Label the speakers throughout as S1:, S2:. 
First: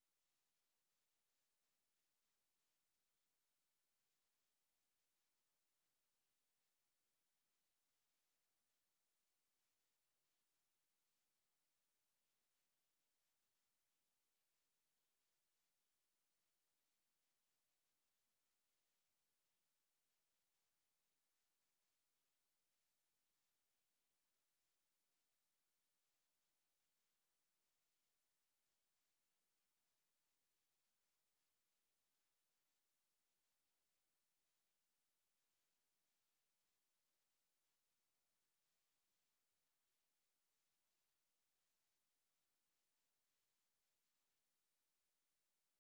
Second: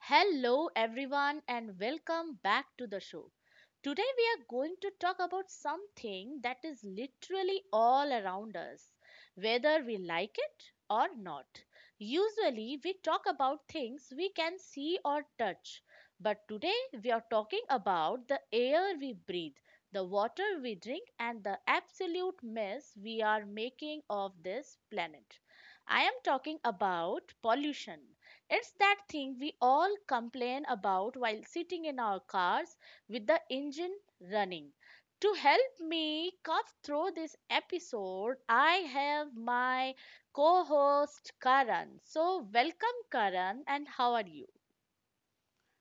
S1: Hello, everyone, and welcome back to the show. Today, we are going to talk about something that is literally all around us, whether we like it or not. Usually, we talk about things we can see or touch, but today, we are talking about the air we breathe, the water we drink, and the absolute mess we are making of this planet. I am talking about pollution. It's that thing we all complain about while sitting in our cars with the engine running. To help me cut through this episode, I have my co host Karan. So, welcome, Karan, and how are you?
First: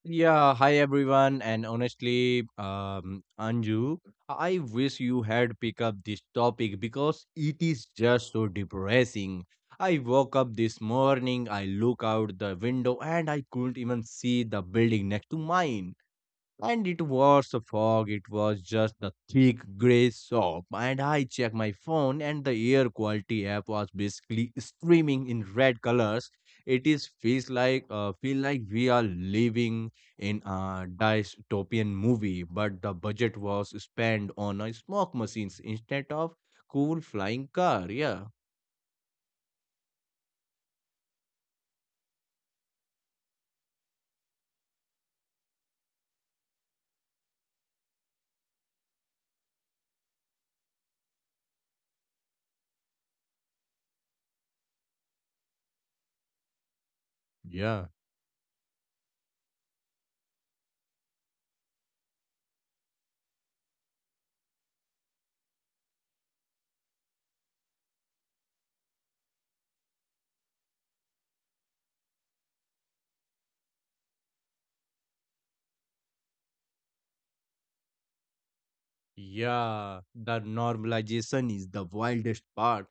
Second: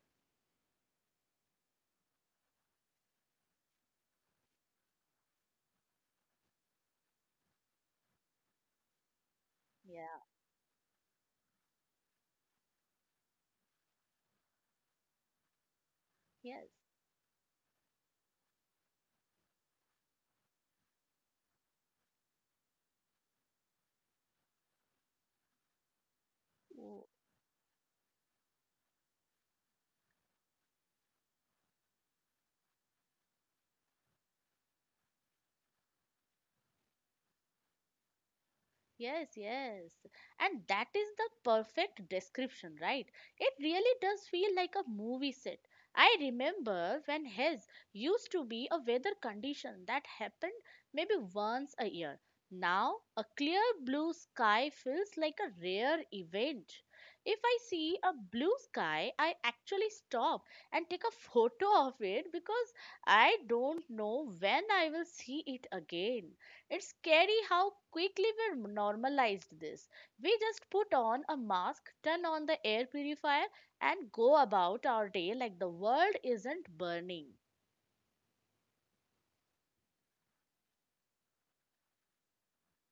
S2: Yeah, hi everyone, and honestly, Anju, I wish you had picked up this topic because it is just so depressing. I
S1: Yeah.
S2: woke up this morning, I look out the window, and I couldn't even see the building next to mine.
S1: Yes.
S2: And it was a fog, it was just a thick grey soap. And I checked my phone, and the air quality app was basically screaming in red colors. It is feels like feel like we are living in a dystopian movie, but the budget was spent on a smoke machines instead of cool flying car. Yeah,
S1: Yes, yes. And that is the perfect description, right? It really does feel like a movie set. I remember when Hess used to be a weather condition that happened maybe once a year. Now, a clear blue sky feels like a rare event. If I
S2: yeah.
S1: see a blue sky, I actually stop and take a photo of it because I don't know when I will see it again. It's scary how quickly we normalized this. We just put on a mask, turn on the air purifier, and go about our day like the world isn't burning.
S2: Yeah, the normalization is the wildest part.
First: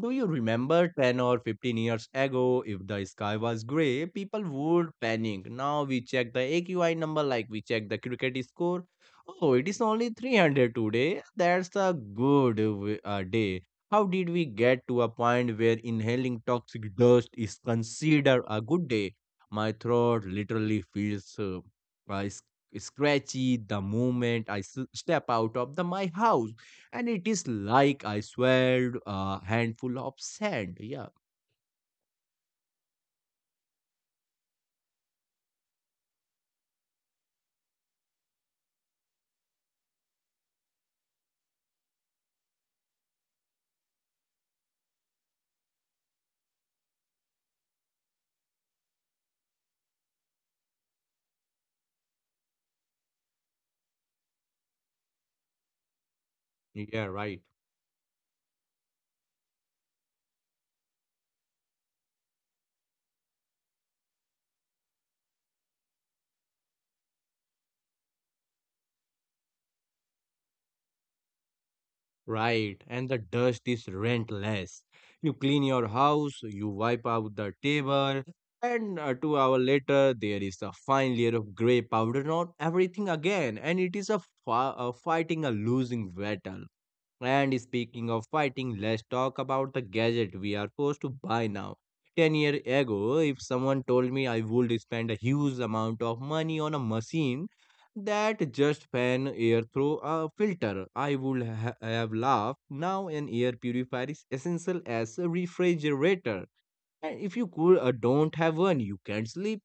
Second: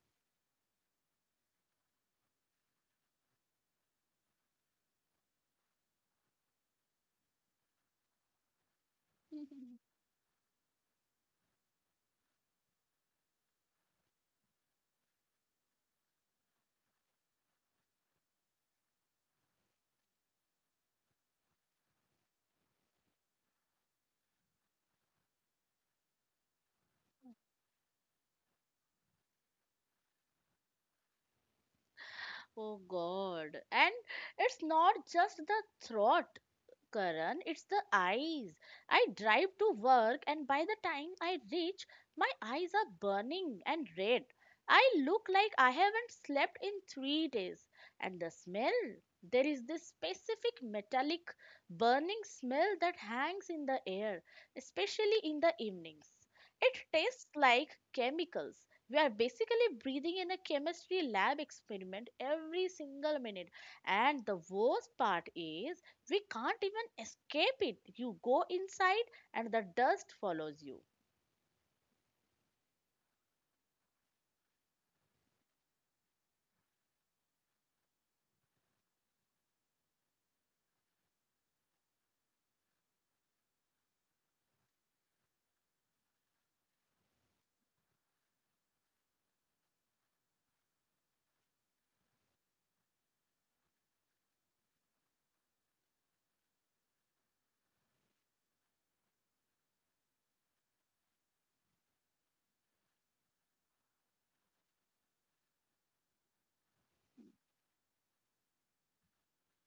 S2: Do you remember 10 or 15 years ago, if the sky was grey, people would panic. Now we check the AQI number like we check the cricket score. Oh, it is only 300 today. That's a good day. How did we get to a point where inhaling toxic dust is considered a good day? My throat literally feels uh, scratchy the moment I step out of the my house, and it is like I swallowed a handful of sand. Yeah.
S1: Oh God. And it's not just the throat. Karan, it's the eyes. I drive to work, and by the time I reach, my eyes are burning and red. I look like I haven't slept in 3 days. And the smell there is this specific metallic burning smell that hangs in the air, especially in the evenings. It
S2: Yeah,
S1: tastes
S2: right.
S1: like chemicals. We are basically breathing in a chemistry lab experiment every single minute. And the worst part is, we can't even escape it. You go inside and the dust follows you.
S2: Right. And the dust is relentless. You clean your house, you wipe out the table, and 2 hours later, there is a fine layer of gray powder on everything again. And it is a fighting a losing battle. And speaking of fighting, let's talk about the gadget we are forced to buy now. 10 years ago, if someone told me I would spend a huge amount of money on a machine that just fan air through a filter, I would have laughed. Now, an air purifier is essential as a refrigerator. And if you don't have one, you can't sleep,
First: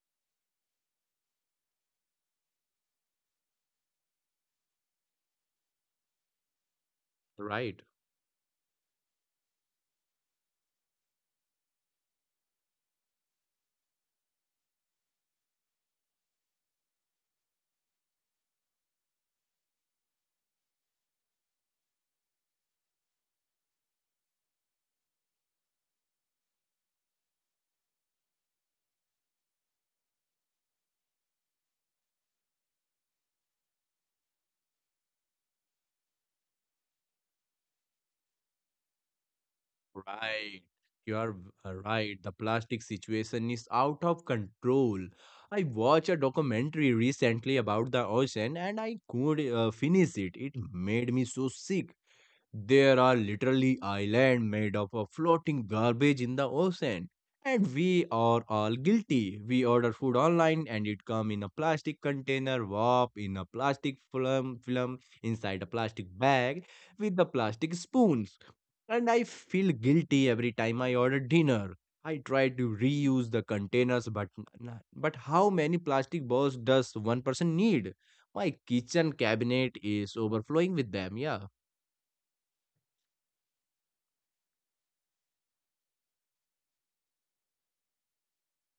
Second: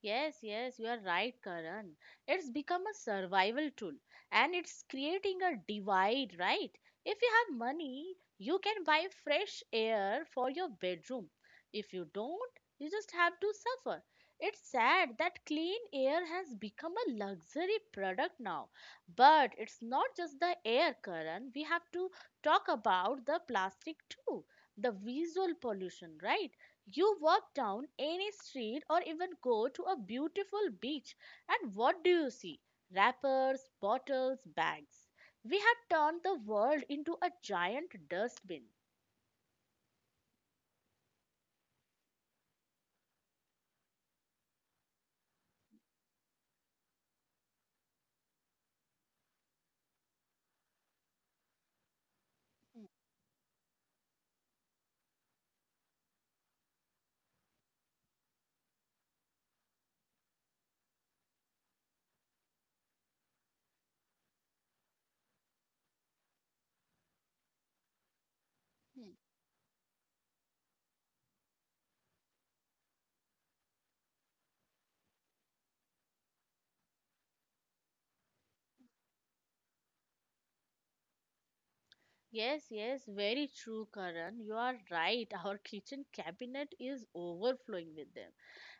S1: Yes, yes, you are right, Karan. It's become a survival tool and it's creating a divide, right? If you have
S2: right?
S1: money, you can buy fresh air for your bedroom. If you don't, you just have to suffer. It's sad that clean air has become a luxury product now. But it's not just the air, Karan. We have to talk about the plastic too, the visual pollution, right? You walk down any street or even go to a beautiful beach, and what do you see? Wrappers, bottles, bags. We have turned the world into a giant dustbin.
S2: Right. You are right. The plastic situation is out of control. I watched a documentary recently about the ocean and I could finish it. It made me so sick. There are literally islands made up of floating garbage in the ocean. And we are all guilty. We order food online and it comes in a plastic container, wrap in a plastic film, film inside a plastic bag with the plastic spoons.
S1: Mhm.
S2: And I feel guilty every time I order dinner. I try to reuse the containers, but but how many plastic bowls does one person need? My kitchen cabinet is overflowing with them. Yeah,
S1: Yes, yes, very true, Karan. You are right. Our kitchen cabinet is overflowing with them.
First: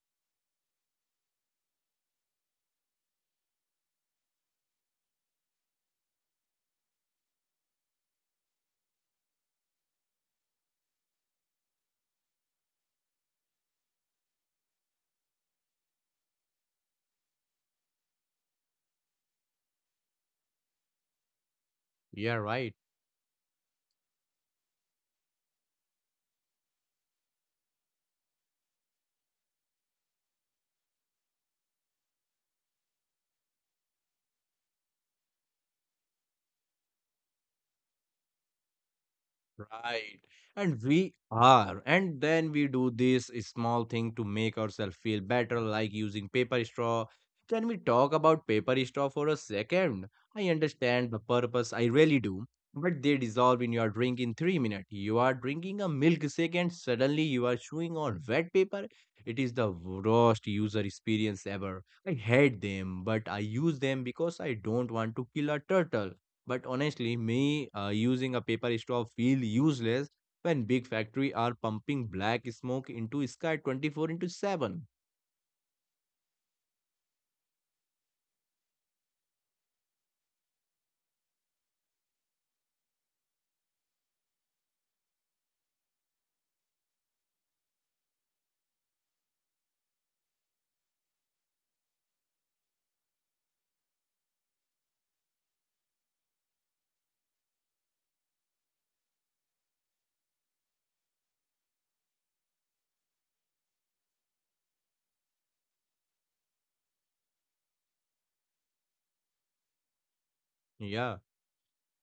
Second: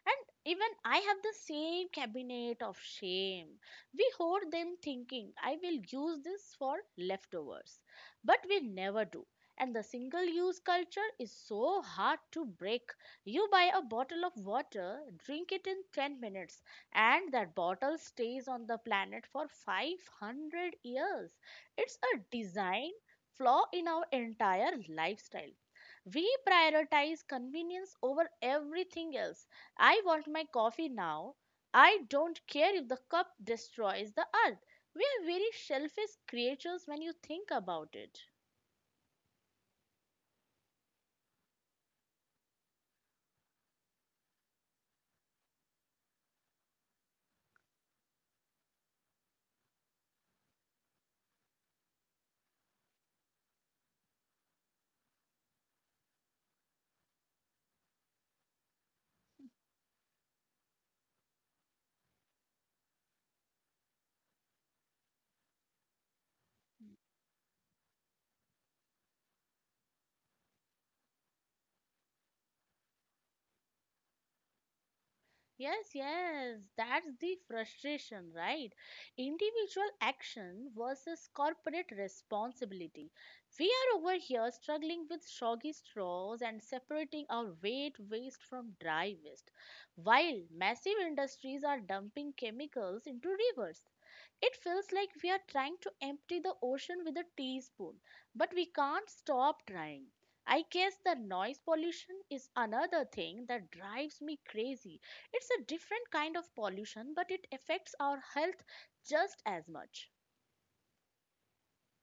S1: And even I have the same cabinet of shame. We hoard them thinking, I will use this for leftovers. But we never do. And the single use culture is so hard to break. You buy a bottle of water, drink it in 10 minutes, and that bottle stays on the planet for 500 years. It's a
S2: yeah, right.
S1: design flaw in our entire lifestyle. We prioritize convenience over everything else. I want my coffee now. I don't care if the cup destroys the earth. We are very selfish creatures when you think about it.
S2: Right. And we are. And then we do this small thing to make ourselves feel better, like using paper straw. Can we talk about paper straw for a second? I understand the purpose, I really do. But they dissolve in your drink in 3 minutes. You are drinking a milkshake and suddenly you are chewing on wet paper. It is the worst user experience ever. I hate them, but I use them because I don't want to kill a turtle. But honestly, me using a paper straw feel useless when big factory are pumping black smoke into sky 24 into 7.
S1: Yes, yes, that's the frustration, right? Individual action versus corporate responsibility. We are over here struggling with soggy straws and separating our wet waste from dry waste, while massive industries are dumping chemicals into rivers. It feels like we are trying to empty the ocean with a teaspoon, but we can't stop trying. I guess the noise pollution is another thing that drives me crazy. It's a different kind of pollution, but it affects our health just as much.
S2: Yeah.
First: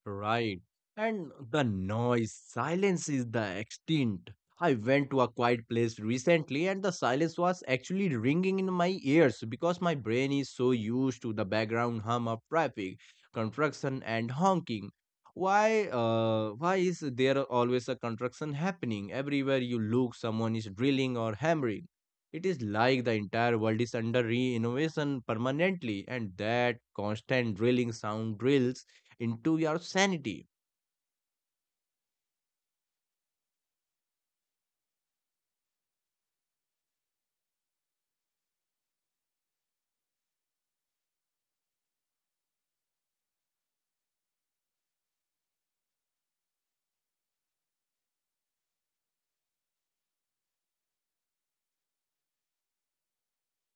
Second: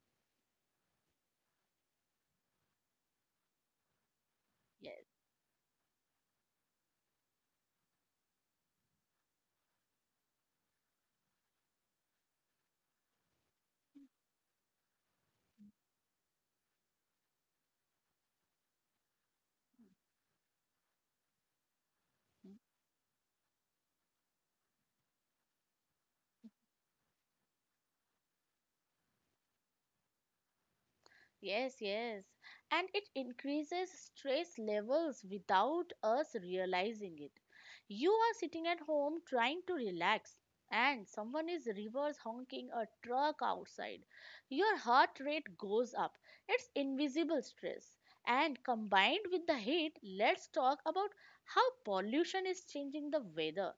S2: Right. And the noise, silence is the extent. I went
S1: Yes.
S2: to a quiet place recently and the silence was actually ringing in my ears because my brain is so used to the background hum of traffic, construction and honking. Why is there always a construction happening? Everywhere you look, someone is drilling or hammering. It
S1: Hmm.
S2: is like the entire world is under re-innovation permanently and that constant drilling sound drills into your sanity,
S1: Yes, yes. And it increases stress levels without us realizing it. You are sitting at home trying to relax, and someone is reverse honking a truck outside. Your heart rate goes up. It's invisible stress. And combined with the heat, let's talk about how pollution is changing the weather.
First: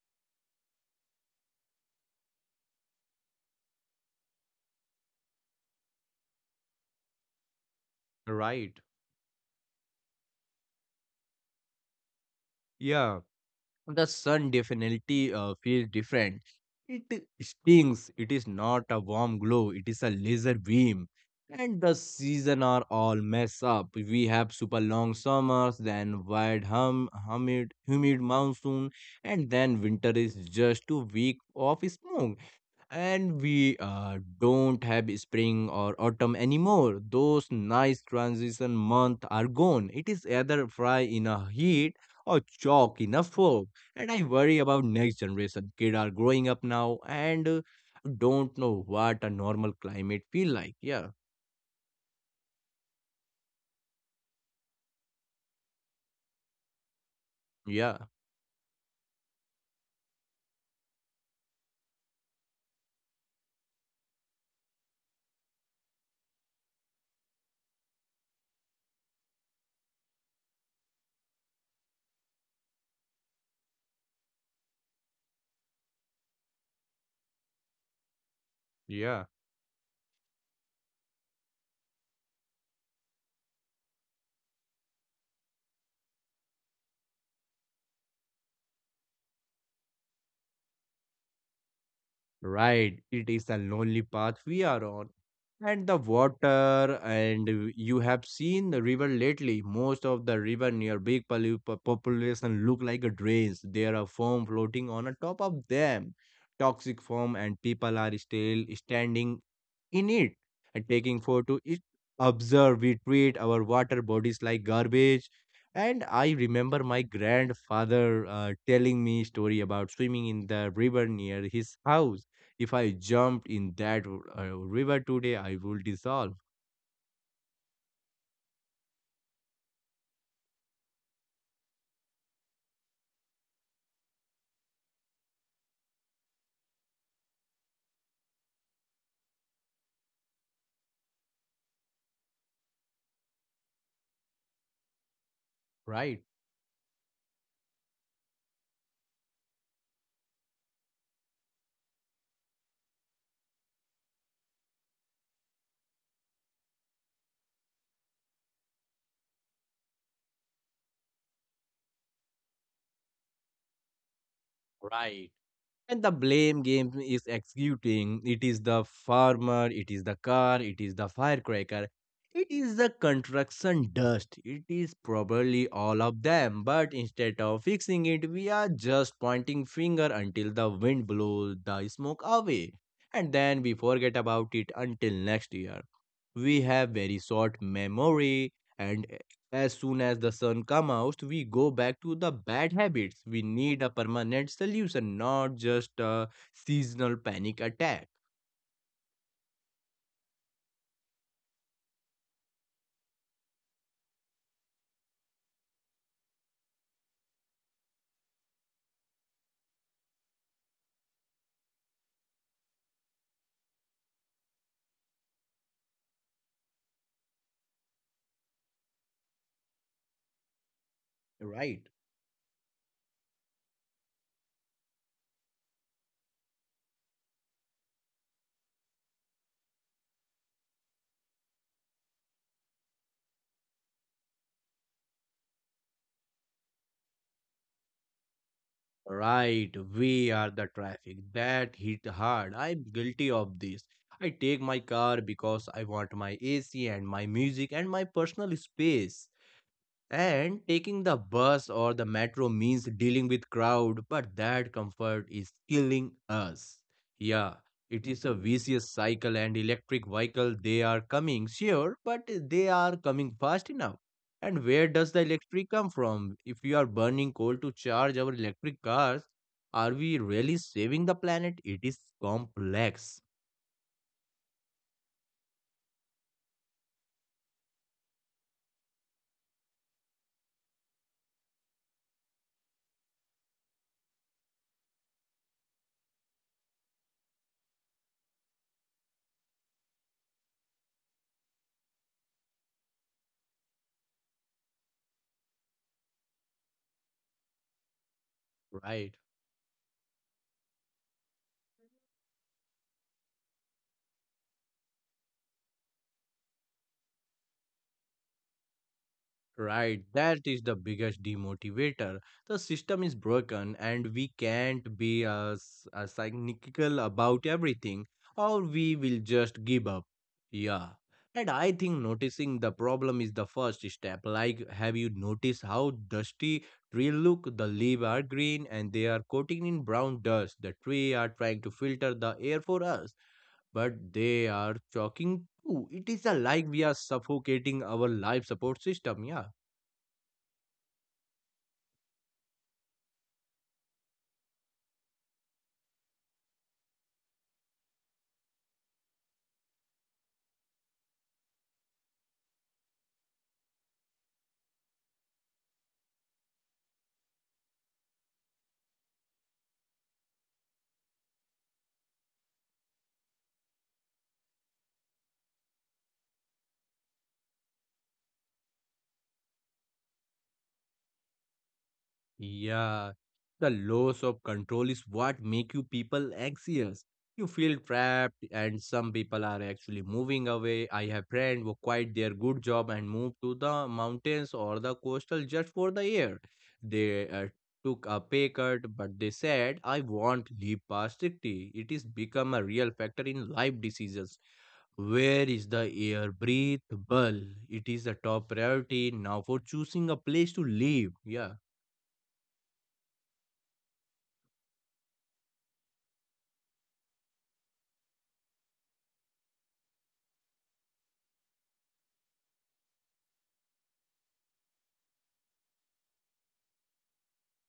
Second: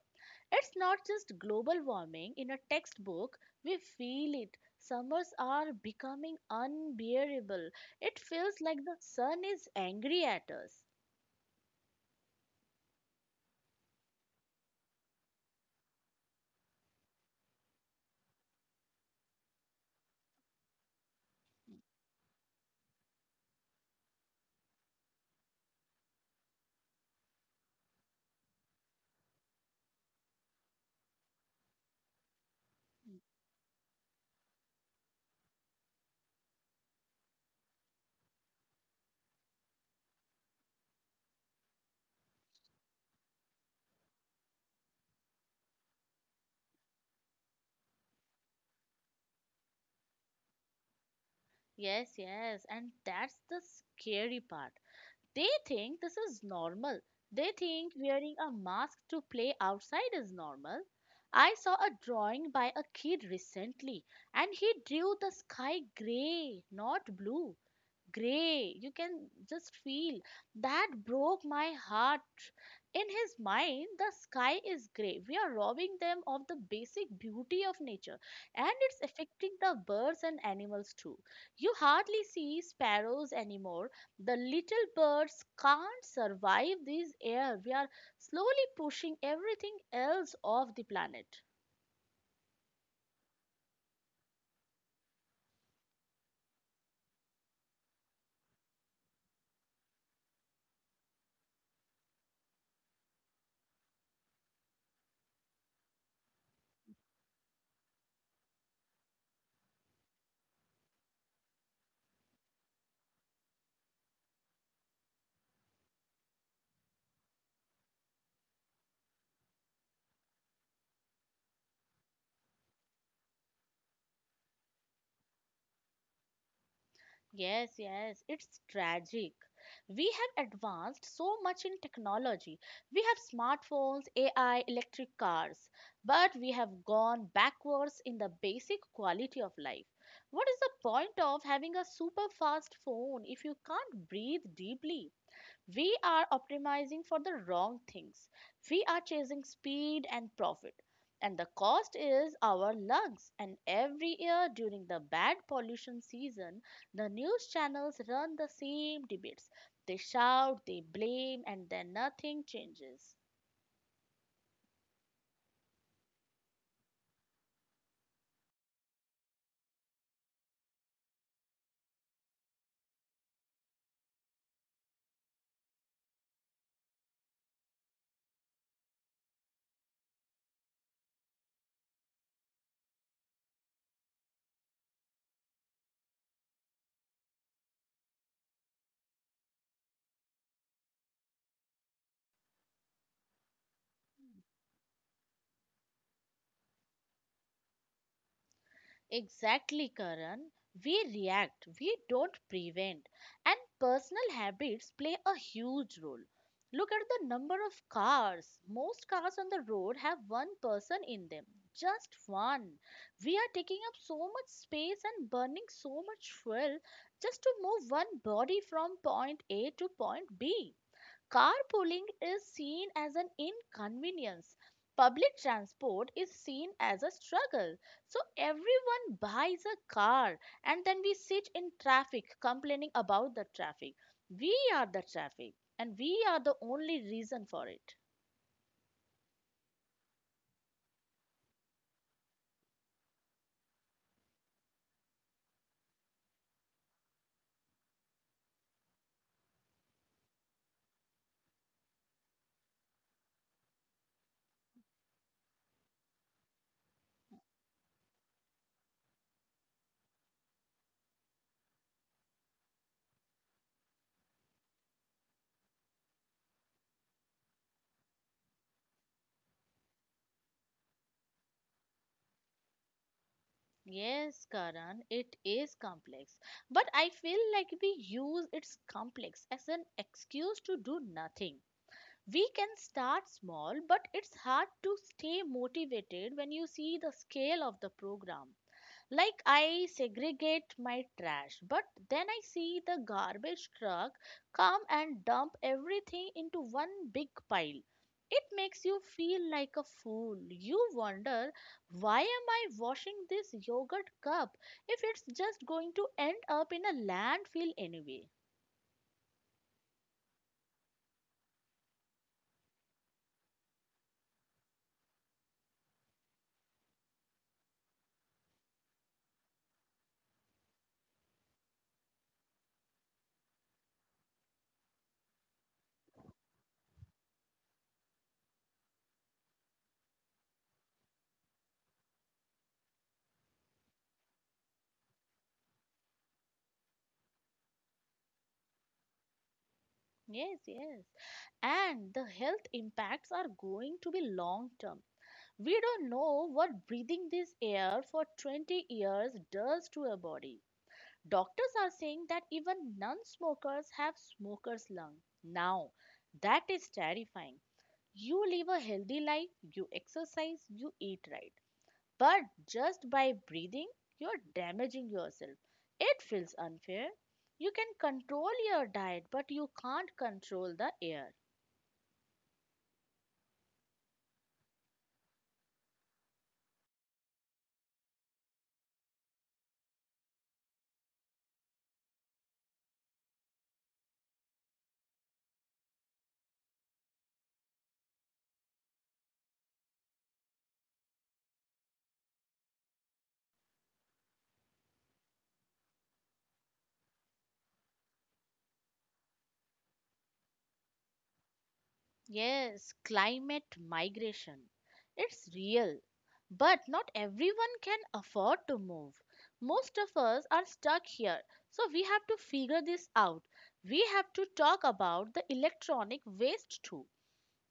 S1: It's not just global warming in a textbook, we feel it. Summers are becoming unbearable. It feels
S2: right?
S1: like the sun is angry at us.
S2: Yeah. The sun definitely feels different. It stings. It is not a warm glow. It is a laser beam. And the season are all mess up. We have super long summers, then wide humid monsoon, and then winter is just a week of smoke. And we don't have spring or autumn anymore. Those nice transition month are gone. It is either fry in a heat or chalk in a fog. And I worry about next generation. Kids are growing up now and don't know what a normal climate feel like. Yeah,
S1: Yes, yes, and that's the scary part. They think this is normal. They think
S2: yeah,
S1: wearing a mask to play outside is normal. I saw a drawing by a kid recently and he drew the sky gray, not blue. Gray. You can just feel that broke my heart. In his mind, the sky is gray. We are robbing them of the basic beauty of nature, and it's
S2: yeah.
S1: affecting the birds and animals too. You hardly see sparrows anymore. The little birds can't survive this air. We are slowly pushing everything else off the planet.
S2: Right, it is a lonely path we are on. And the water, you have seen the river lately. Most of the river near big population look like a drains. There are foam floating on a top of them, toxic foam, and people are still standing in it and taking photo it. Observe we treat our water bodies like garbage. And I remember my grandfather telling me story about swimming in the river near his house. If I jumped in that uh, river today I will dissolve.
S1: Yes, yes, it's tragic. We have advanced so much in technology. We have smartphones, AI, electric cars, but we have gone backwards in the basic quality of life. What is the point of having a super fast phone if you can't breathe deeply? We
S2: Right.
S1: are optimizing for the wrong things. We are chasing speed and profit. And the cost is our lungs. And every year during the bad pollution season, the news channels run the same debates. They shout, they blame, and then nothing changes.
S2: Right. And the blame game is executing. It is the farmer, it is the car, it is the firecracker, it is the construction dust. It is probably all of them. But instead of fixing it, we are just pointing finger until the wind blows the smoke away. And then we forget about it until next year. We have very short memory and as soon as the sun comes out, we go back to the bad habits. We need a permanent solution, not just a seasonal panic attack.
S1: Exactly, Karan. We react, we don't prevent. And personal habits play a huge role. Look at the number of cars. Most cars on the road have one person in them. Just one. We are taking up so much space and burning so much fuel just to move one body from point A to point B.
S2: Right.
S1: Carpooling is seen as an inconvenience. Public transport is seen as a struggle. So everyone buys a car and then we sit in traffic complaining about the traffic. We are the traffic and we are the only reason for it.
S2: Right, we are the traffic. That hit hard. I'm guilty of this. I take my car because I want my AC and my music and my personal space. And taking the bus or the metro means dealing with crowd, but that comfort is killing us. Yeah, it is a vicious cycle and electric vehicle they are coming, sure, but they are coming fast enough. And where does the electric come from? If we are burning coal to charge our electric cars, are we really saving the planet? It is complex,
S1: Yes, Karan, it is complex. But I feel like we use its complex as an excuse to do nothing. We can start small, but it's hard to stay motivated when you see the scale of the program. Like, I segregate my trash, but then I see the garbage truck come and dump everything into one big pile. It makes you
S2: right?
S1: feel like a fool. You wonder, why am I washing this yogurt cup if it's just going to end up in a landfill anyway?
S2: Right, that is the biggest demotivator. The system is broken, and we can't be as cynical about everything, or we will just give up. Yeah, and I think noticing the problem is the first step. Like, have you noticed how dusty trees look? The leaves are green, and they are coated in brown dust. The tree are trying to filter the air for us, but they are choking too. It is a like we are suffocating our life support system. Yeah.
S1: Yes, yes. And the health impacts are going to be long term. We don't know what breathing this air for 20 years does to a body. Doctors are saying that even non smokers have smokers' lung. Now, that is terrifying. You live a healthy life, you exercise, you eat right. But just by breathing, you're damaging yourself. It feels unfair. You can control your diet, but you can't control the air.
S2: Yeah, the loss of control is what make you people anxious. You feel trapped, and some people are actually moving away. I have friends who quit their good job and moved to the mountains or the coastal just for the air. They took a pay cut, but they said, "I won't leave past 60." It is become a real factor in life decisions. Where is the air breathable? It is the top priority now for choosing a place to live. Yeah,
S1: Yes, climate migration. It's real, but not everyone can afford to move. Most of us are stuck here, so we have to figure this out. We have to talk about the electronic waste too,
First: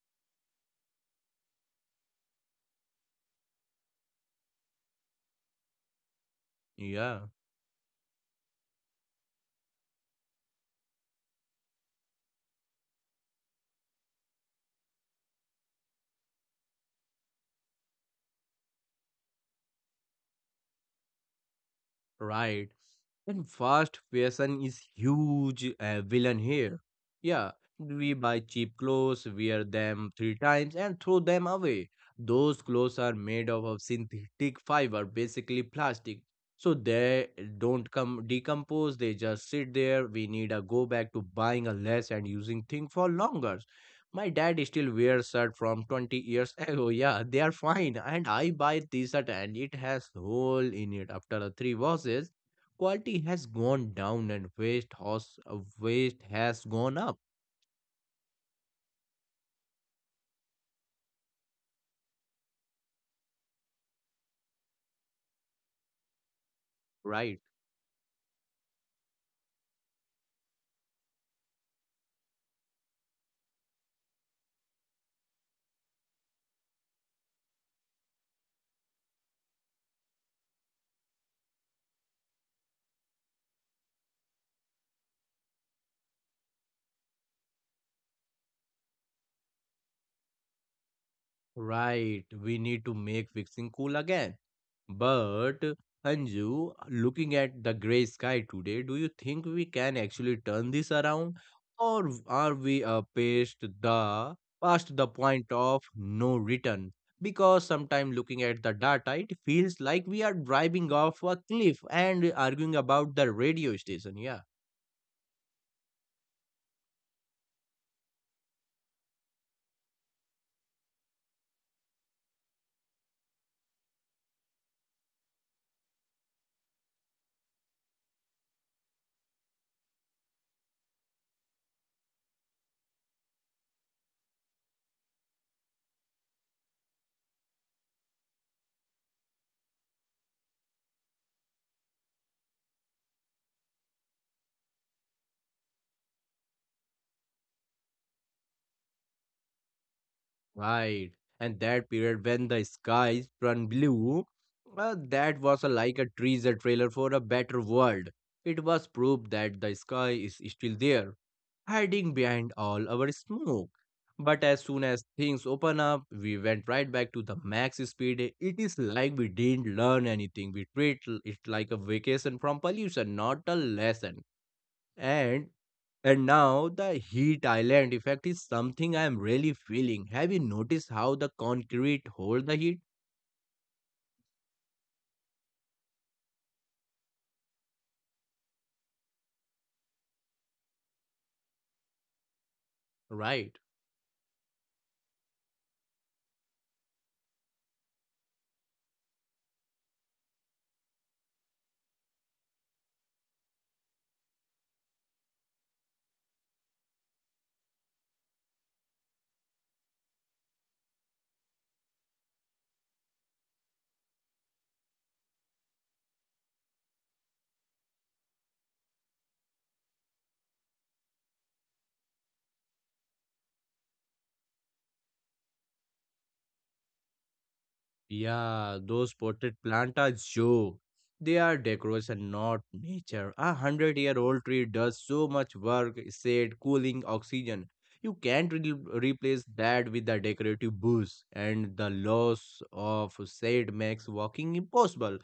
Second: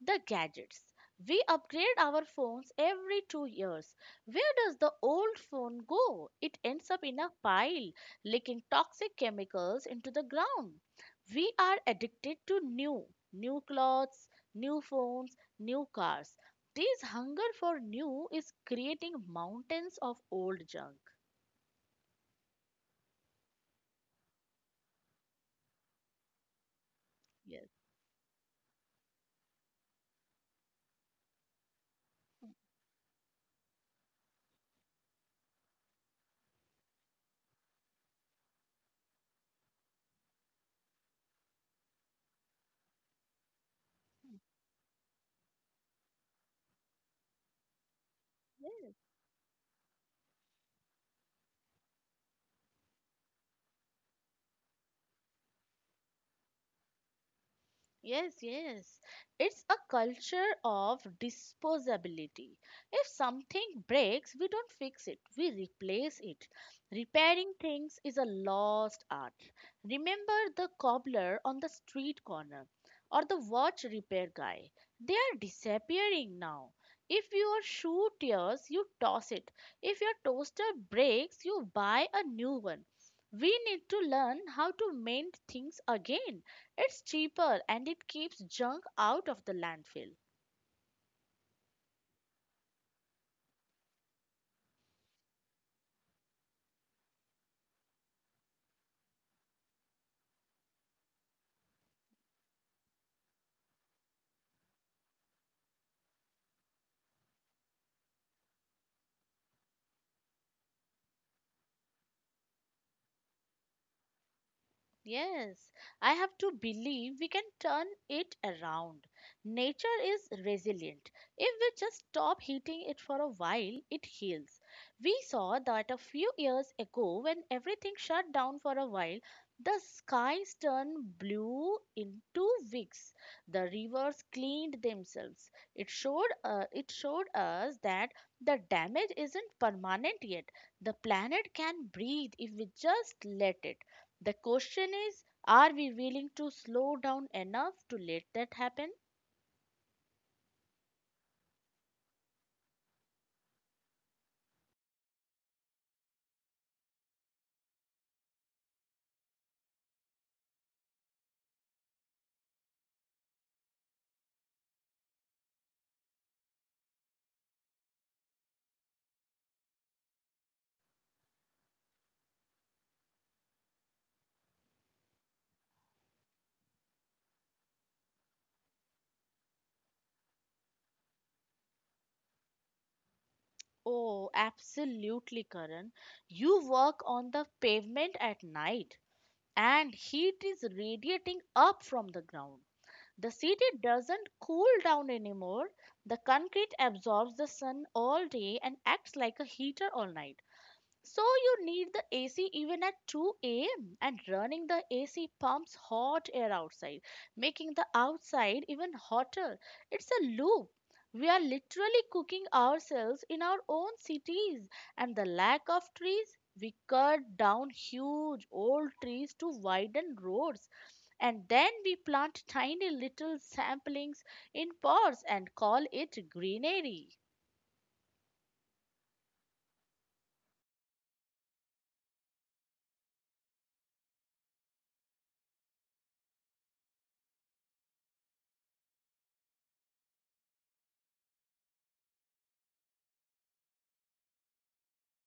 S1: the gadgets. We upgrade our phones every 2 years. Where does the old phone go? It ends up in
S2: yeah.
S1: a pile, leaking toxic chemicals into the ground. We are addicted to new, new clothes, new phones, new cars. This hunger for new is creating mountains of old junk.
S2: Right. And fast fashion is huge villain here. Yeah,
S1: Yes,
S2: we buy cheap clothes, wear them three times, and throw them away. Those clothes are made of a synthetic fiber, basically plastic. So they don't come decompose, they just sit there. We need a go back to buying a less and using thing for longer. My dad still wears shirt from 20 years ago. Yeah, they are fine. And I buy
S1: yes.
S2: t-shirt and it has hole in it after the three washes. Quality has gone down and waste has gone up.
S1: Yes, yes. It's a culture of disposability. If something breaks, we don't fix it, we replace it.
S2: Right.
S1: Repairing things is a lost art. Remember the cobbler on the street corner or the watch repair guy. They are disappearing now. If your shoe tears, you toss it. If your toaster breaks, you buy a new one. We need to learn how to mend things again. It's cheaper and it keeps junk out of the landfill.
S2: Right. We need to make fixing cool again. But Anju, looking at the gray sky today, do you think we can actually turn this around, or are we past the point of no return? Because sometimes looking at the data, it feels like we are driving off a cliff and arguing about the radio station. Yeah.
S1: Yes, I have to believe we can turn it around. Nature is resilient. If we just stop heating it for a while, it heals. We saw that a few years ago when everything shut down for a while, the skies turned blue in 2 weeks. The rivers cleaned themselves. It showed us that the damage isn't permanent yet. The planet can breathe if we just let it. The question is, are we willing to slow down enough to let that happen?
S2: Right. And that period when the skies turned blue, well, that was like a teaser trailer for a better world. It was proof that the sky is still there, hiding behind all our smoke. But as soon as things open up, we went right back to the max speed. It is like we didn't learn anything. We treat it like a vacation from pollution, not a lesson. And and now the heat island effect is something I am really feeling. Have you noticed how the concrete hold the heat?
S1: Oh, absolutely, Karan. You work on the pavement at night and heat is radiating up from the ground. The
S2: Right.
S1: city doesn't cool down anymore. The concrete absorbs the sun all day and acts like a heater all night. So you need the AC even at 2 a.m. and running the AC pumps hot air outside, making the outside even hotter. It's a loop. We are literally cooking ourselves in our own cities and the lack of trees. We cut down huge old trees to widen roads and then we plant tiny little samplings in pots and call it greenery.
S2: Yeah, those potted plants are joke. They are decoration, not nature. 100-year-old tree does so much work, shade, cooling, oxygen. You can't replace that with a decorative bush, and the loss of shade makes walking impossible.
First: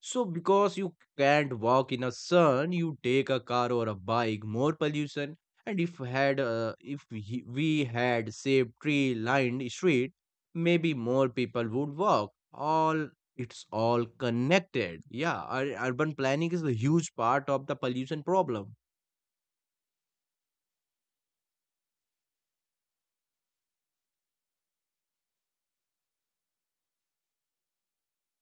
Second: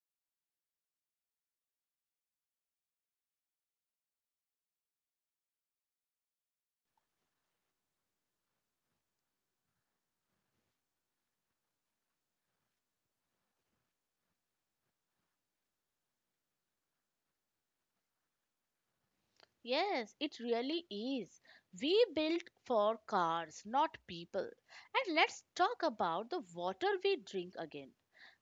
S2: So, because you can't walk in a sun, you take a car or a bike, more pollution. And if had if he- we had saved tree lined street, maybe more people would walk all it's all connected, yeah, urban planning is a huge part of the pollution problem.
S1: Yes, it really is. We built for cars, not people. And let's talk about the water we drink again.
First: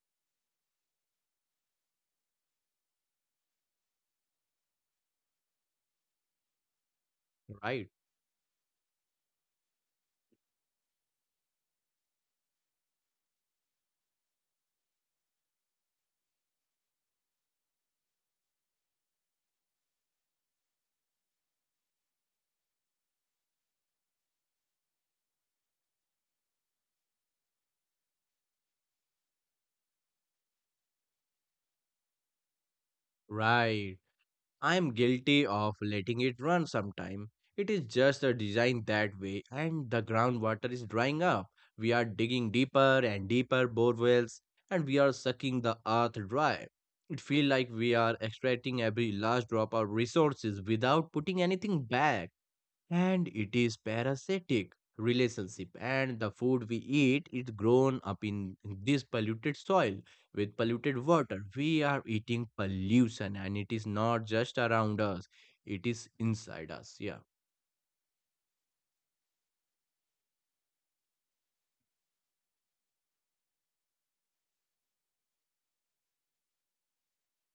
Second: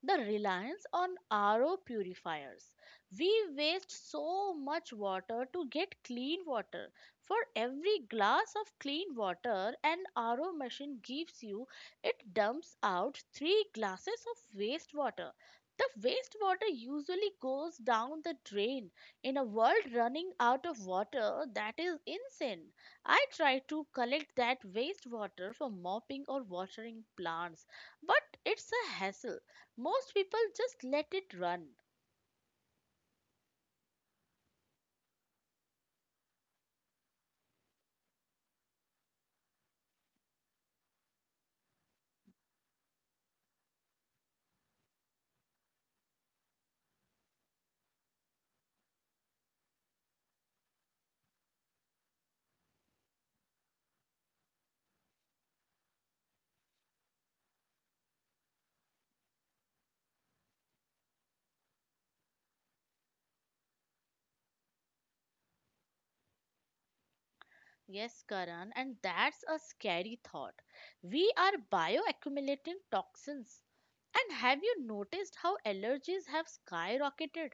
S1: The reliance on RO purifiers. We waste so much water to get clean water. For
S2: Right.
S1: every glass of clean water an RO machine gives you, it dumps out 3 glasses of wastewater. The wastewater usually goes down the drain in a world running out of water. That is insane. I try to collect that wastewater for mopping or watering plants, but it's a hassle. Most people just let it run.
S2: Right, I am guilty of letting it run sometime. It is just a design that way, and the groundwater is drying up. We are digging deeper and deeper bore wells, and we are sucking the earth dry. It feels like we are extracting every last drop of resources without putting anything back, and it is parasitic relationship. And the food we eat is grown up in this polluted soil, with polluted water. We are eating pollution, and it is not just around us, it is inside us. Yeah.
S1: Yes, Karan, and that's a scary thought. We are bioaccumulating toxins. And have you noticed how allergies have skyrocketed?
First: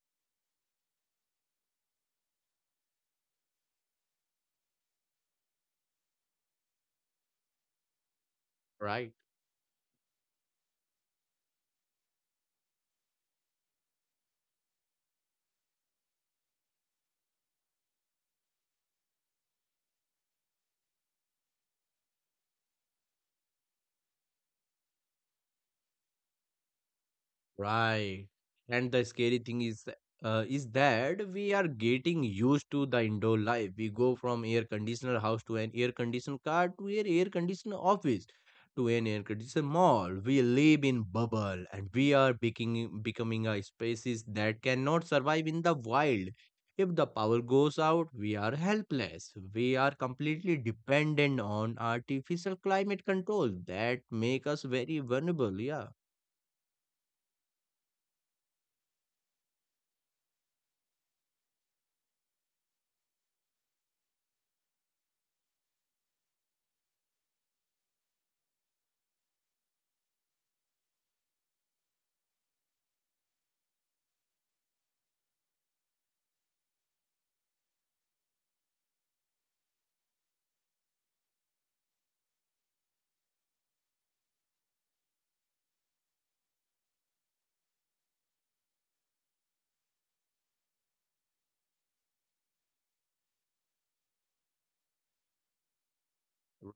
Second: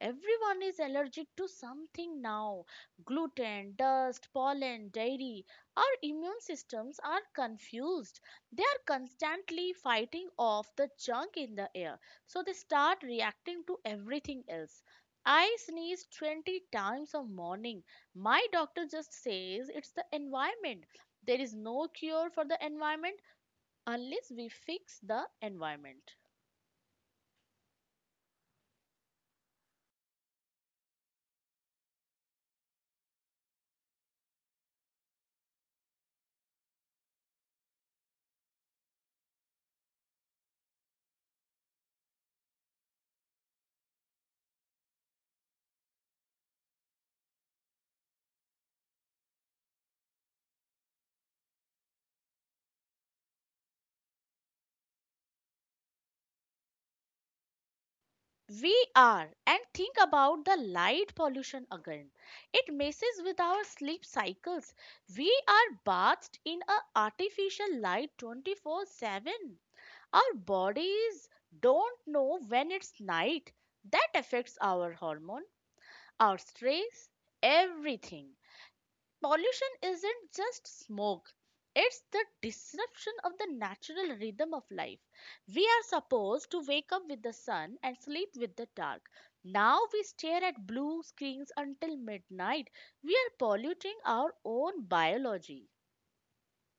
S1: Everyone is allergic to something now: gluten, dust, pollen, dairy. Our immune systems are confused. They are
S2: Right.
S1: constantly fighting off the junk in the air, so they start reacting to everything else. I sneeze 20 times a morning. My doctor just says it's the environment. There is no cure for the environment unless we fix the environment.
S2: Right. And the scary thing is that we are getting used to the indoor life. We go from air conditioner house to an air conditioned car to an air conditioned office to an air conditioned mall. We live in bubble, and we are becoming a species that cannot survive in the wild. If the power goes out, we are helpless. We are completely dependent on artificial climate control that make us very vulnerable. Yeah.
S1: We are. And think about the light pollution again. It messes with our sleep cycles. We are bathed in a artificial light 24/7. Our bodies don't know when it's night. That affects our hormone, our stress, everything. Pollution isn't just smoke, it's the disruption of the natural rhythm of life. We are supposed to wake up with the sun and sleep with the dark. Now we stare at blue screens until midnight. We are polluting our own biology.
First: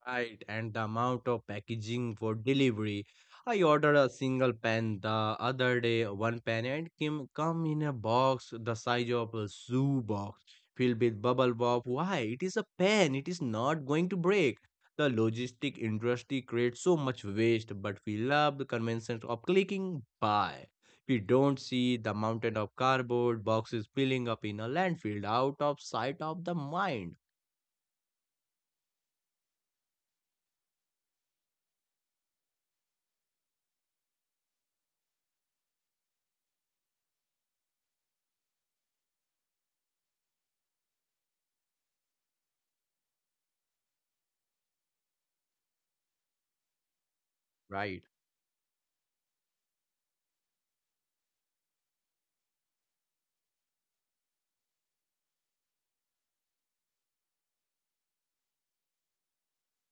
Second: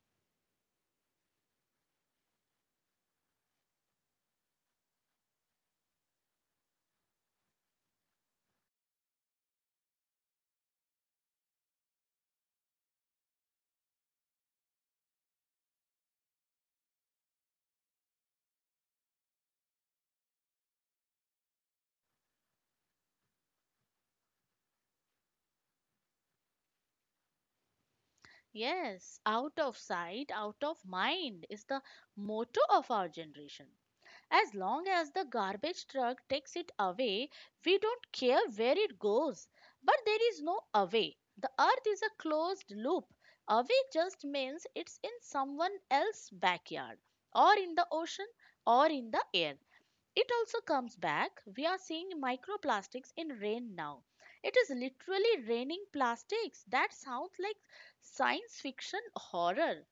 S2: Right, and the amount of packaging for delivery. I ordered a single pen the other day, one pen, and came come in a box the size of a shoe box filled with bubble wrap. Why? It is a pen. It is not going to break. The logistic industry creates so much waste, but we love the convenience of clicking buy. We don't see the mountain of cardboard boxes piling up in a landfill out of sight of the mind.
S1: Yes, out of sight, out of mind is the motto of our generation. As long as the garbage truck takes it away, we don't care where it goes. But there is no away. The earth is a closed loop. Away just means it's in someone else's backyard, or in the
S2: Right.
S1: ocean, or in the air. It also comes back. We are seeing microplastics in rain now. It is literally raining plastics. That sounds like science fiction horror.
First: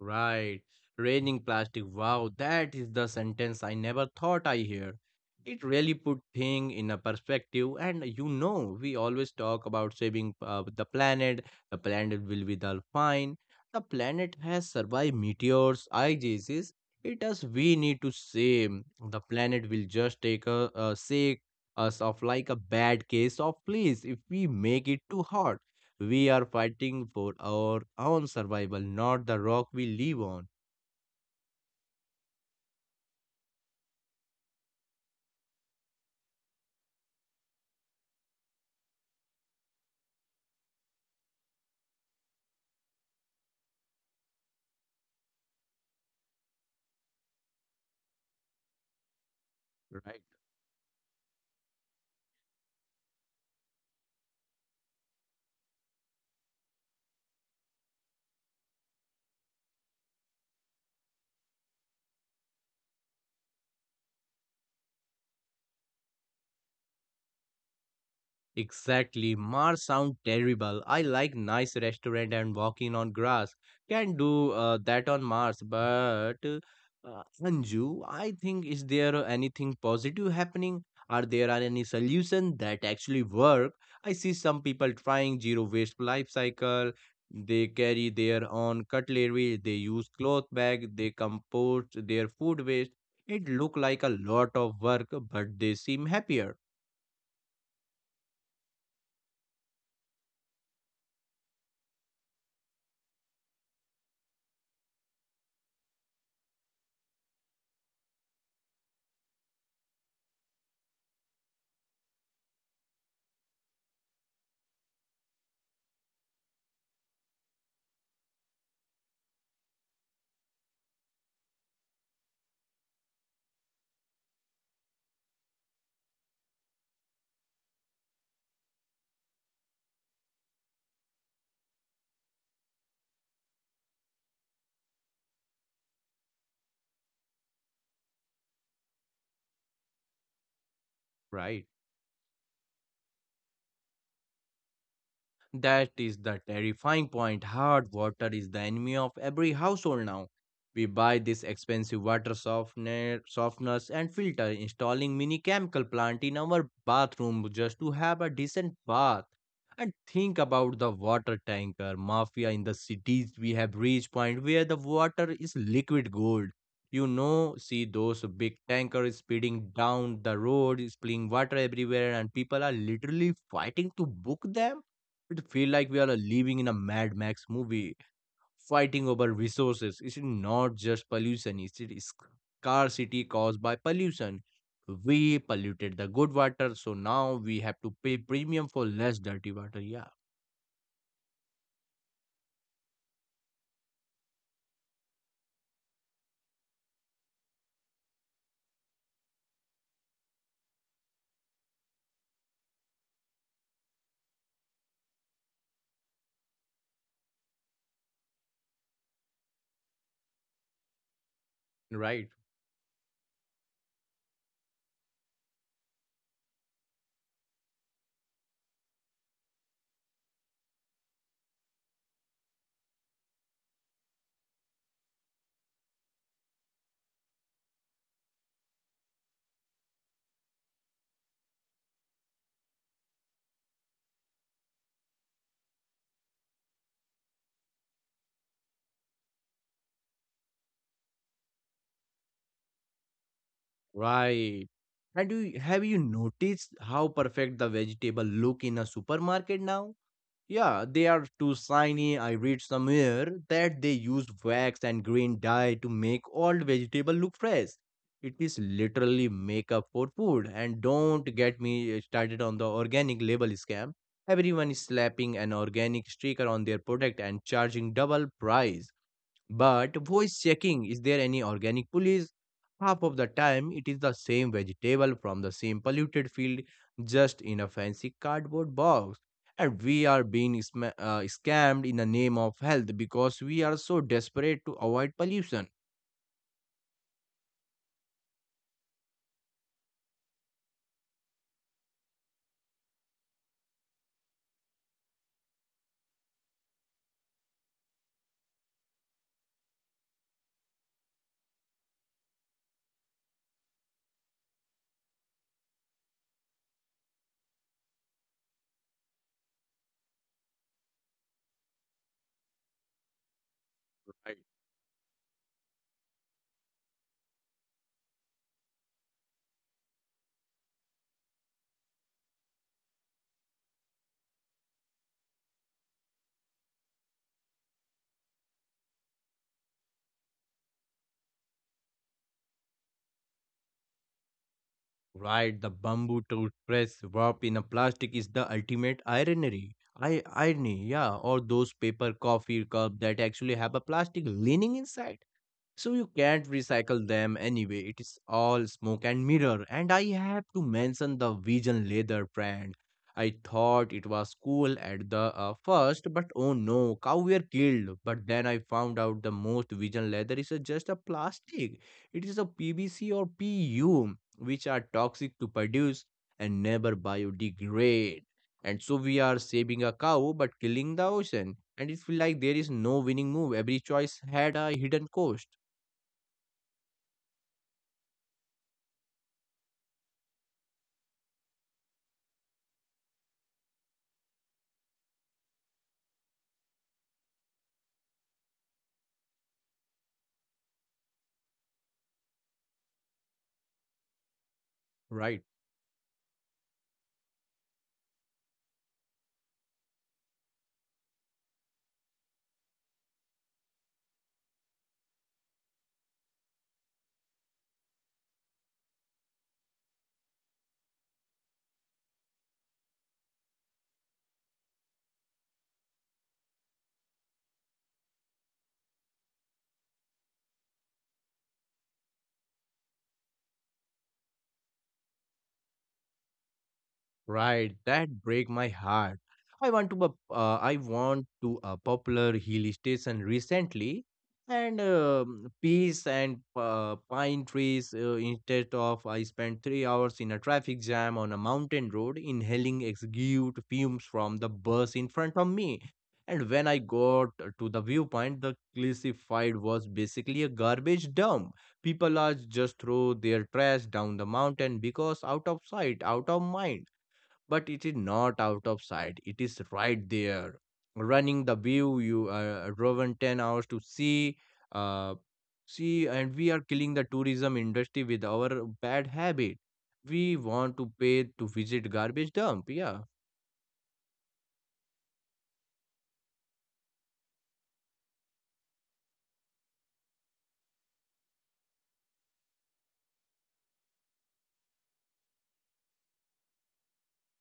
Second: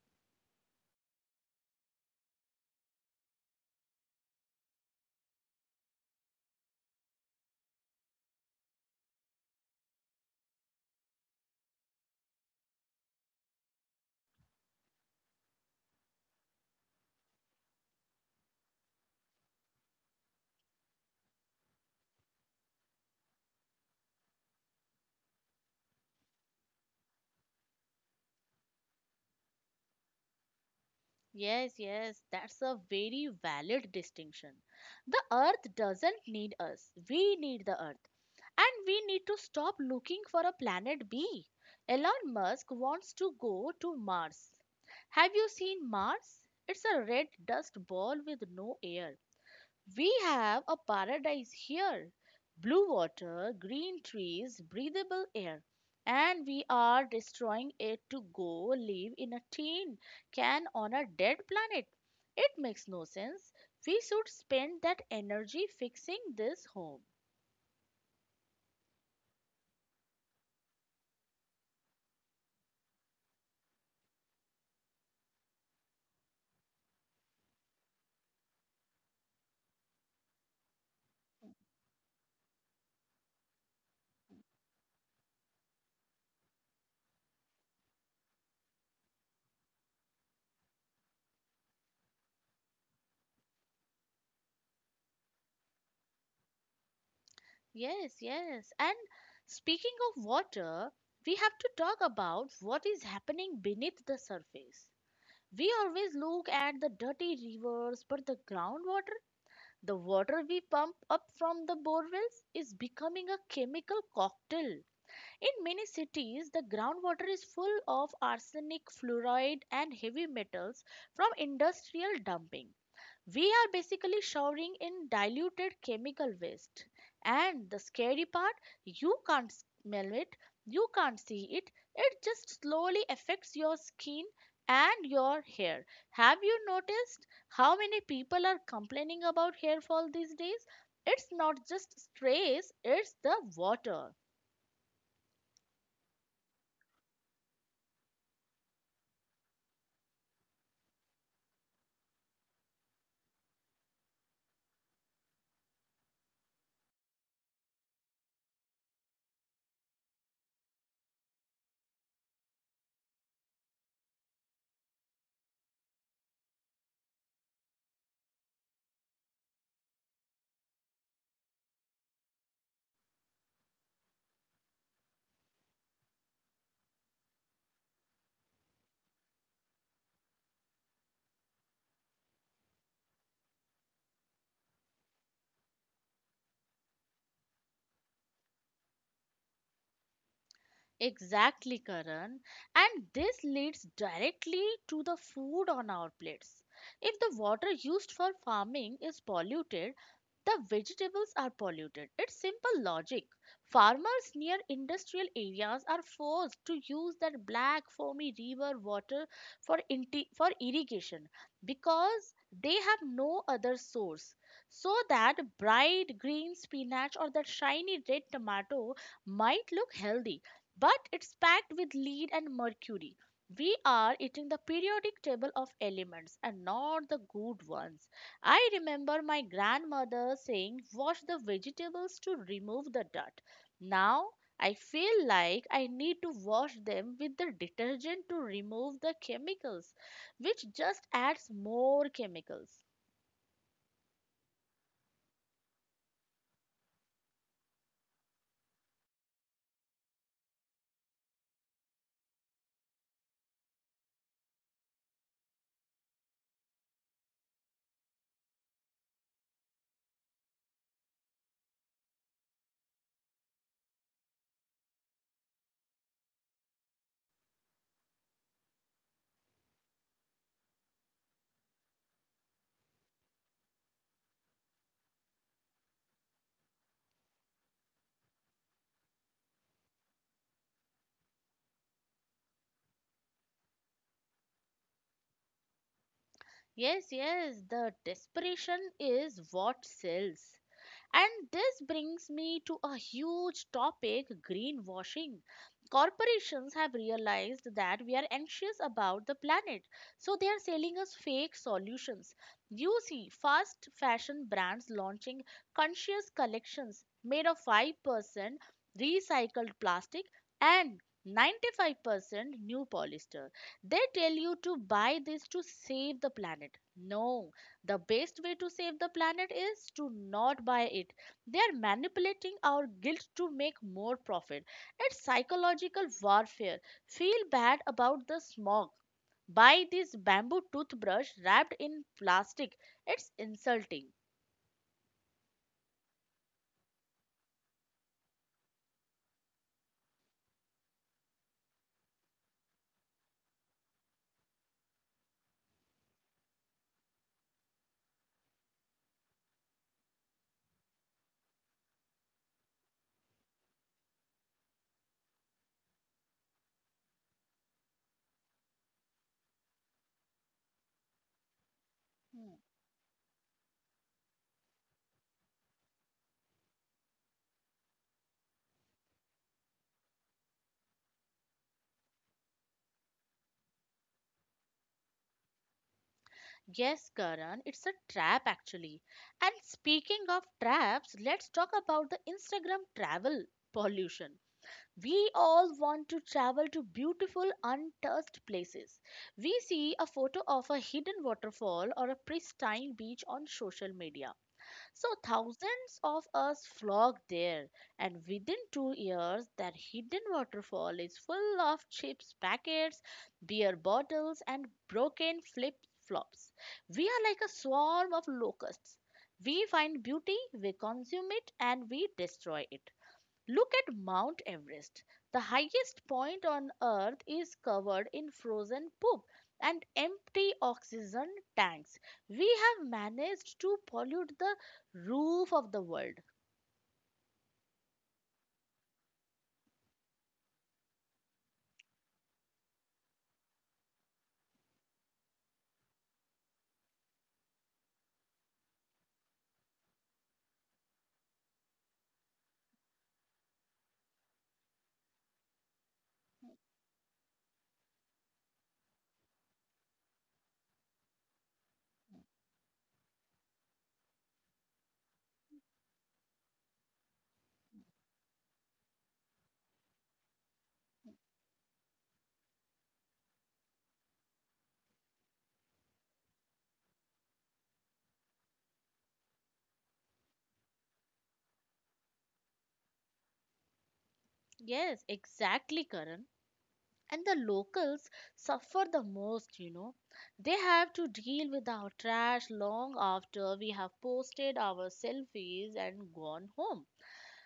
S2: Right. Raining plastic. Wow, that is the sentence I never thought I hear. It really put thing in a perspective, and we always talk about saving the planet. The planet will be the fine. The planet has survived meteors, ices. It does. We need to save. The planet will just take a sick us of like a bad case of fleas if we make it too hot. We are fighting for our own survival, not the rock we live on.
S1: Yes, yes, that's a very valid distinction. The earth doesn't need us. We need the earth. And we need to stop looking for a planet B. Elon Musk wants to go to Mars. Have you seen Mars? It's a red dust ball with no air. We
S2: Right?
S1: have a paradise here: blue water, green trees, breathable air. And we are destroying it to go live in a tin can on a dead planet. It makes no sense. We should spend that energy fixing this home.
S2: Exactly. Mars sound terrible. I like nice restaurant and walking on grass. Can do that on Mars, but Anju, I think, is there anything positive happening? Are there are any solution that actually work? I see some people trying zero waste life cycle. They carry their own cutlery. They use cloth bag. They compost their food waste. It look like a lot of work, but they seem happier.
S1: Yes, yes. And speaking of water, we have to talk about what is happening beneath the surface. We always look at the dirty rivers, but the groundwater. The water we pump up from the bore wells is becoming a chemical cocktail. In many cities, the groundwater is full of arsenic, fluoride, and heavy metals from industrial dumping. We are basically showering in diluted chemical waste. And the scary part, you can't smell it, you can't see it, it just slowly affects your skin and your hair. Have you noticed how many people are complaining about hair fall these days? It's
S2: Right?
S1: not just stress, it's the water.
S2: That is the terrifying point. Hard water is the enemy of every household now. We buy this expensive softeners and filter, installing mini chemical plant in our bathroom just to have a decent bath. And think about the water tanker mafia in the cities. We have reached point where the water is liquid gold. You know, see those big tankers speeding down the road, spilling water everywhere, and people are literally fighting to book them. It feel like we are living in a Mad Max movie, fighting over resources. It's not just pollution; it is scarcity caused by pollution. We polluted the good water, so now we have to pay premium for less dirty water. Yeah.
S1: Exactly, Karan. And this leads directly to the food on our plates. If the water used for farming is polluted, the vegetables are polluted. It's simple logic. Farmers near industrial areas are forced to use that black foamy river water for irrigation
S2: Right,
S1: because they have no other source. So that bright green spinach or that shiny red tomato might look healthy, but it's packed with lead and mercury. We are eating the periodic table of elements, and not the good ones. I remember my grandmother saying, "Wash the vegetables to remove the dirt." Now I feel like I need to wash them with the detergent to remove the chemicals, which just adds more chemicals.
S2: right. And do have you noticed how perfect the vegetable look in a supermarket now? Yeah, they are too shiny. I read somewhere that they use wax and green dye to make old vegetable look fresh. It is literally makeup for food. And don't get me started on the organic label scam. Everyone is slapping an organic sticker on their product and charging double price. But voice checking, is there any organic police? Half of the time, it is the same vegetable from the same polluted field, just in a fancy cardboard box. And we are being sma scammed in the name of health because we are so desperate to avoid pollution.
S1: Yes, yes, the desperation is what sells. And this brings me to a huge topic: greenwashing. Corporations have realized that we are anxious about the planet, so they are selling us fake solutions. You see, fast fashion brands launching conscious collections made of 5% recycled plastic and 95% new polyester. They tell you to buy this to save the planet. No, the best way to save the planet is to not buy it. They are manipulating our guilt to make more profit. It's psychological warfare. Feel bad about the smog. Buy this bamboo toothbrush wrapped in plastic. It's insulting.
S2: Right, the bamboo toothbrush wrapped in a plastic is the ultimate irony. I irony, yeah, or those paper coffee cup that actually have a plastic lining inside. So you can't recycle them anyway. It is all smoke and mirror. And I have to mention the Vision leather brand. I thought it was cool at the first, but oh no, cow were killed. But then I found out the most Vision leather is just a plastic. It is a
S1: Hmm.
S2: PVC or PU, which are toxic to produce and never biodegrade. And so we are saving a cow but killing the ocean. And it feels like there is no winning move. Every choice had a hidden cost.
S1: Yes, Karan, it's a trap actually. And speaking of traps, let's talk about the Instagram travel pollution. We all want to travel to beautiful, untouched places. We see a photo of a hidden waterfall or a pristine beach on social media. So,
S2: Right.
S1: thousands of us flock there, and within 2 years, that hidden waterfall is full of chips packets, beer bottles, and broken flip flops. We are like a swarm of locusts. We find beauty, we consume it, and we destroy it. Look at Mount Everest. The highest point on earth is covered in frozen poop and empty oxygen tanks. We have managed to pollute the roof of the world.
S2: Right, that break my heart. I I want to a popular hill station recently, and peace and pine trees. Instead of, I spent 3 hours in a traffic jam on a mountain road, inhaling exhaled fumes from the bus in front of me. And when I got to the viewpoint, the classified was basically a garbage dump. People are just throw their trash down the mountain because out of sight, out of mind, but it is not out of sight, it is right there, running the view you driven 10 hours to see uh, see. And we are killing the tourism industry with our bad habit. We want to pay to visit garbage dump. Yeah.
S1: Yes, exactly, Karan. And the locals suffer the most, you know. They have to deal with our trash long after we have posted our selfies and gone home.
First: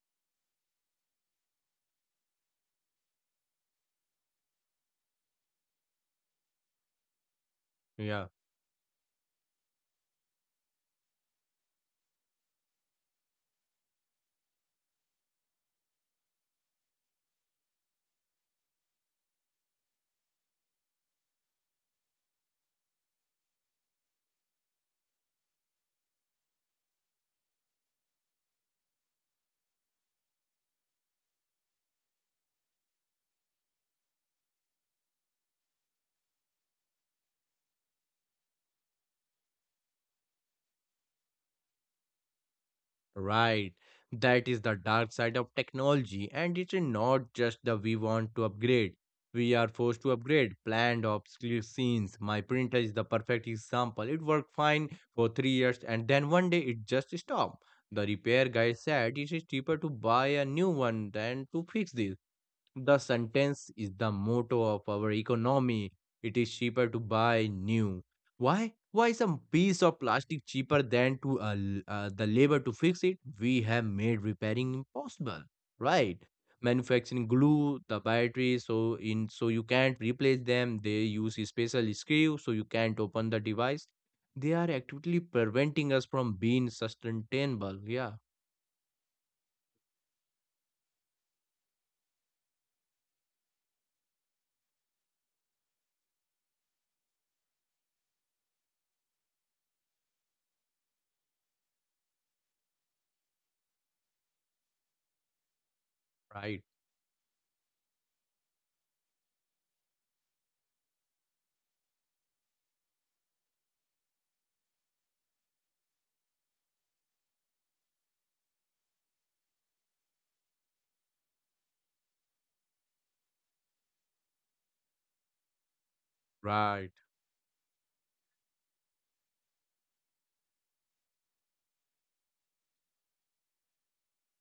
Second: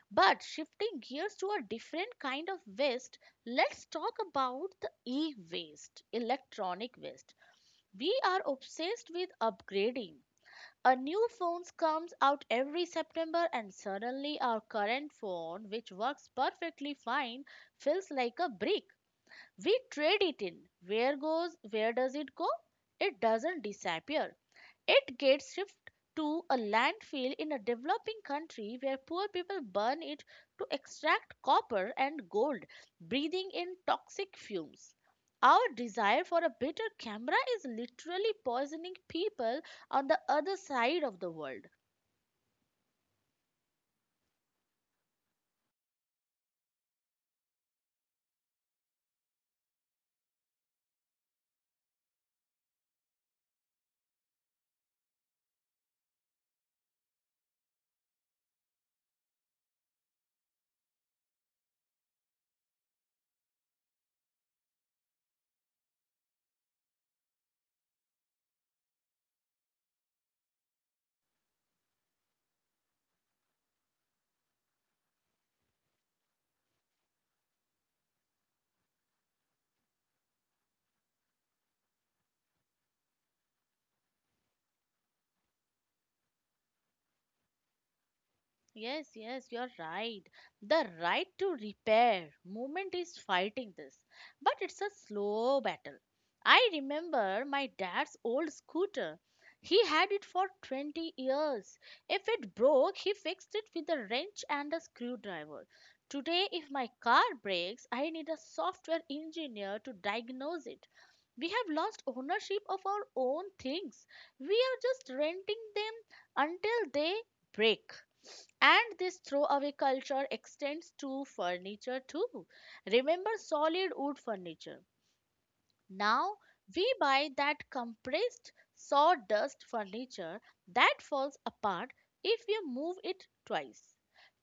S1: But shifting gears to a different kind of waste, let's talk about the e waste, electronic waste. We
S2: Yeah.
S1: are obsessed with upgrading. A new phone comes out every September, and suddenly our current phone, which works perfectly fine, feels like a brick. We trade it in. Where does it go? It doesn't disappear. It gets shipped to a landfill in a developing country where poor people burn it to extract copper and gold, breathing in toxic fumes. Our desire for a better camera is literally poisoning people on the other side of the world.
S2: Right. That is the dark side of technology, and it's not just the we want to upgrade. We are forced to upgrade planned obscure scenes. My printer is the perfect example. It worked fine for 3 years and then one day it just stopped. The repair guy said it is cheaper to buy a new one than to fix this. The sentence is the motto of our economy. It is cheaper to buy new. Why? Why is a piece of plastic cheaper than to the labor to fix it? We have made repairing impossible. Right? Manufacturing glue the batteries so in so you can't replace them. They use a special screw so you can't open the device. They are actively preventing us from being sustainable. Yeah,
S1: Yes, yes, you're right. The right to repair movement is fighting this, but it's a slow battle. I remember my dad's old scooter. He had it for 20 years. If it broke, he fixed it with a wrench and a screwdriver. Today,
S2: right,
S1: if my car breaks, I need a software engineer to diagnose it. We have lost ownership of our own things. We are just renting them until they break. And this throwaway culture extends to furniture too. Remember solid wood furniture. Now
S2: right.
S1: we buy that compressed sawdust furniture that falls apart if you move it twice.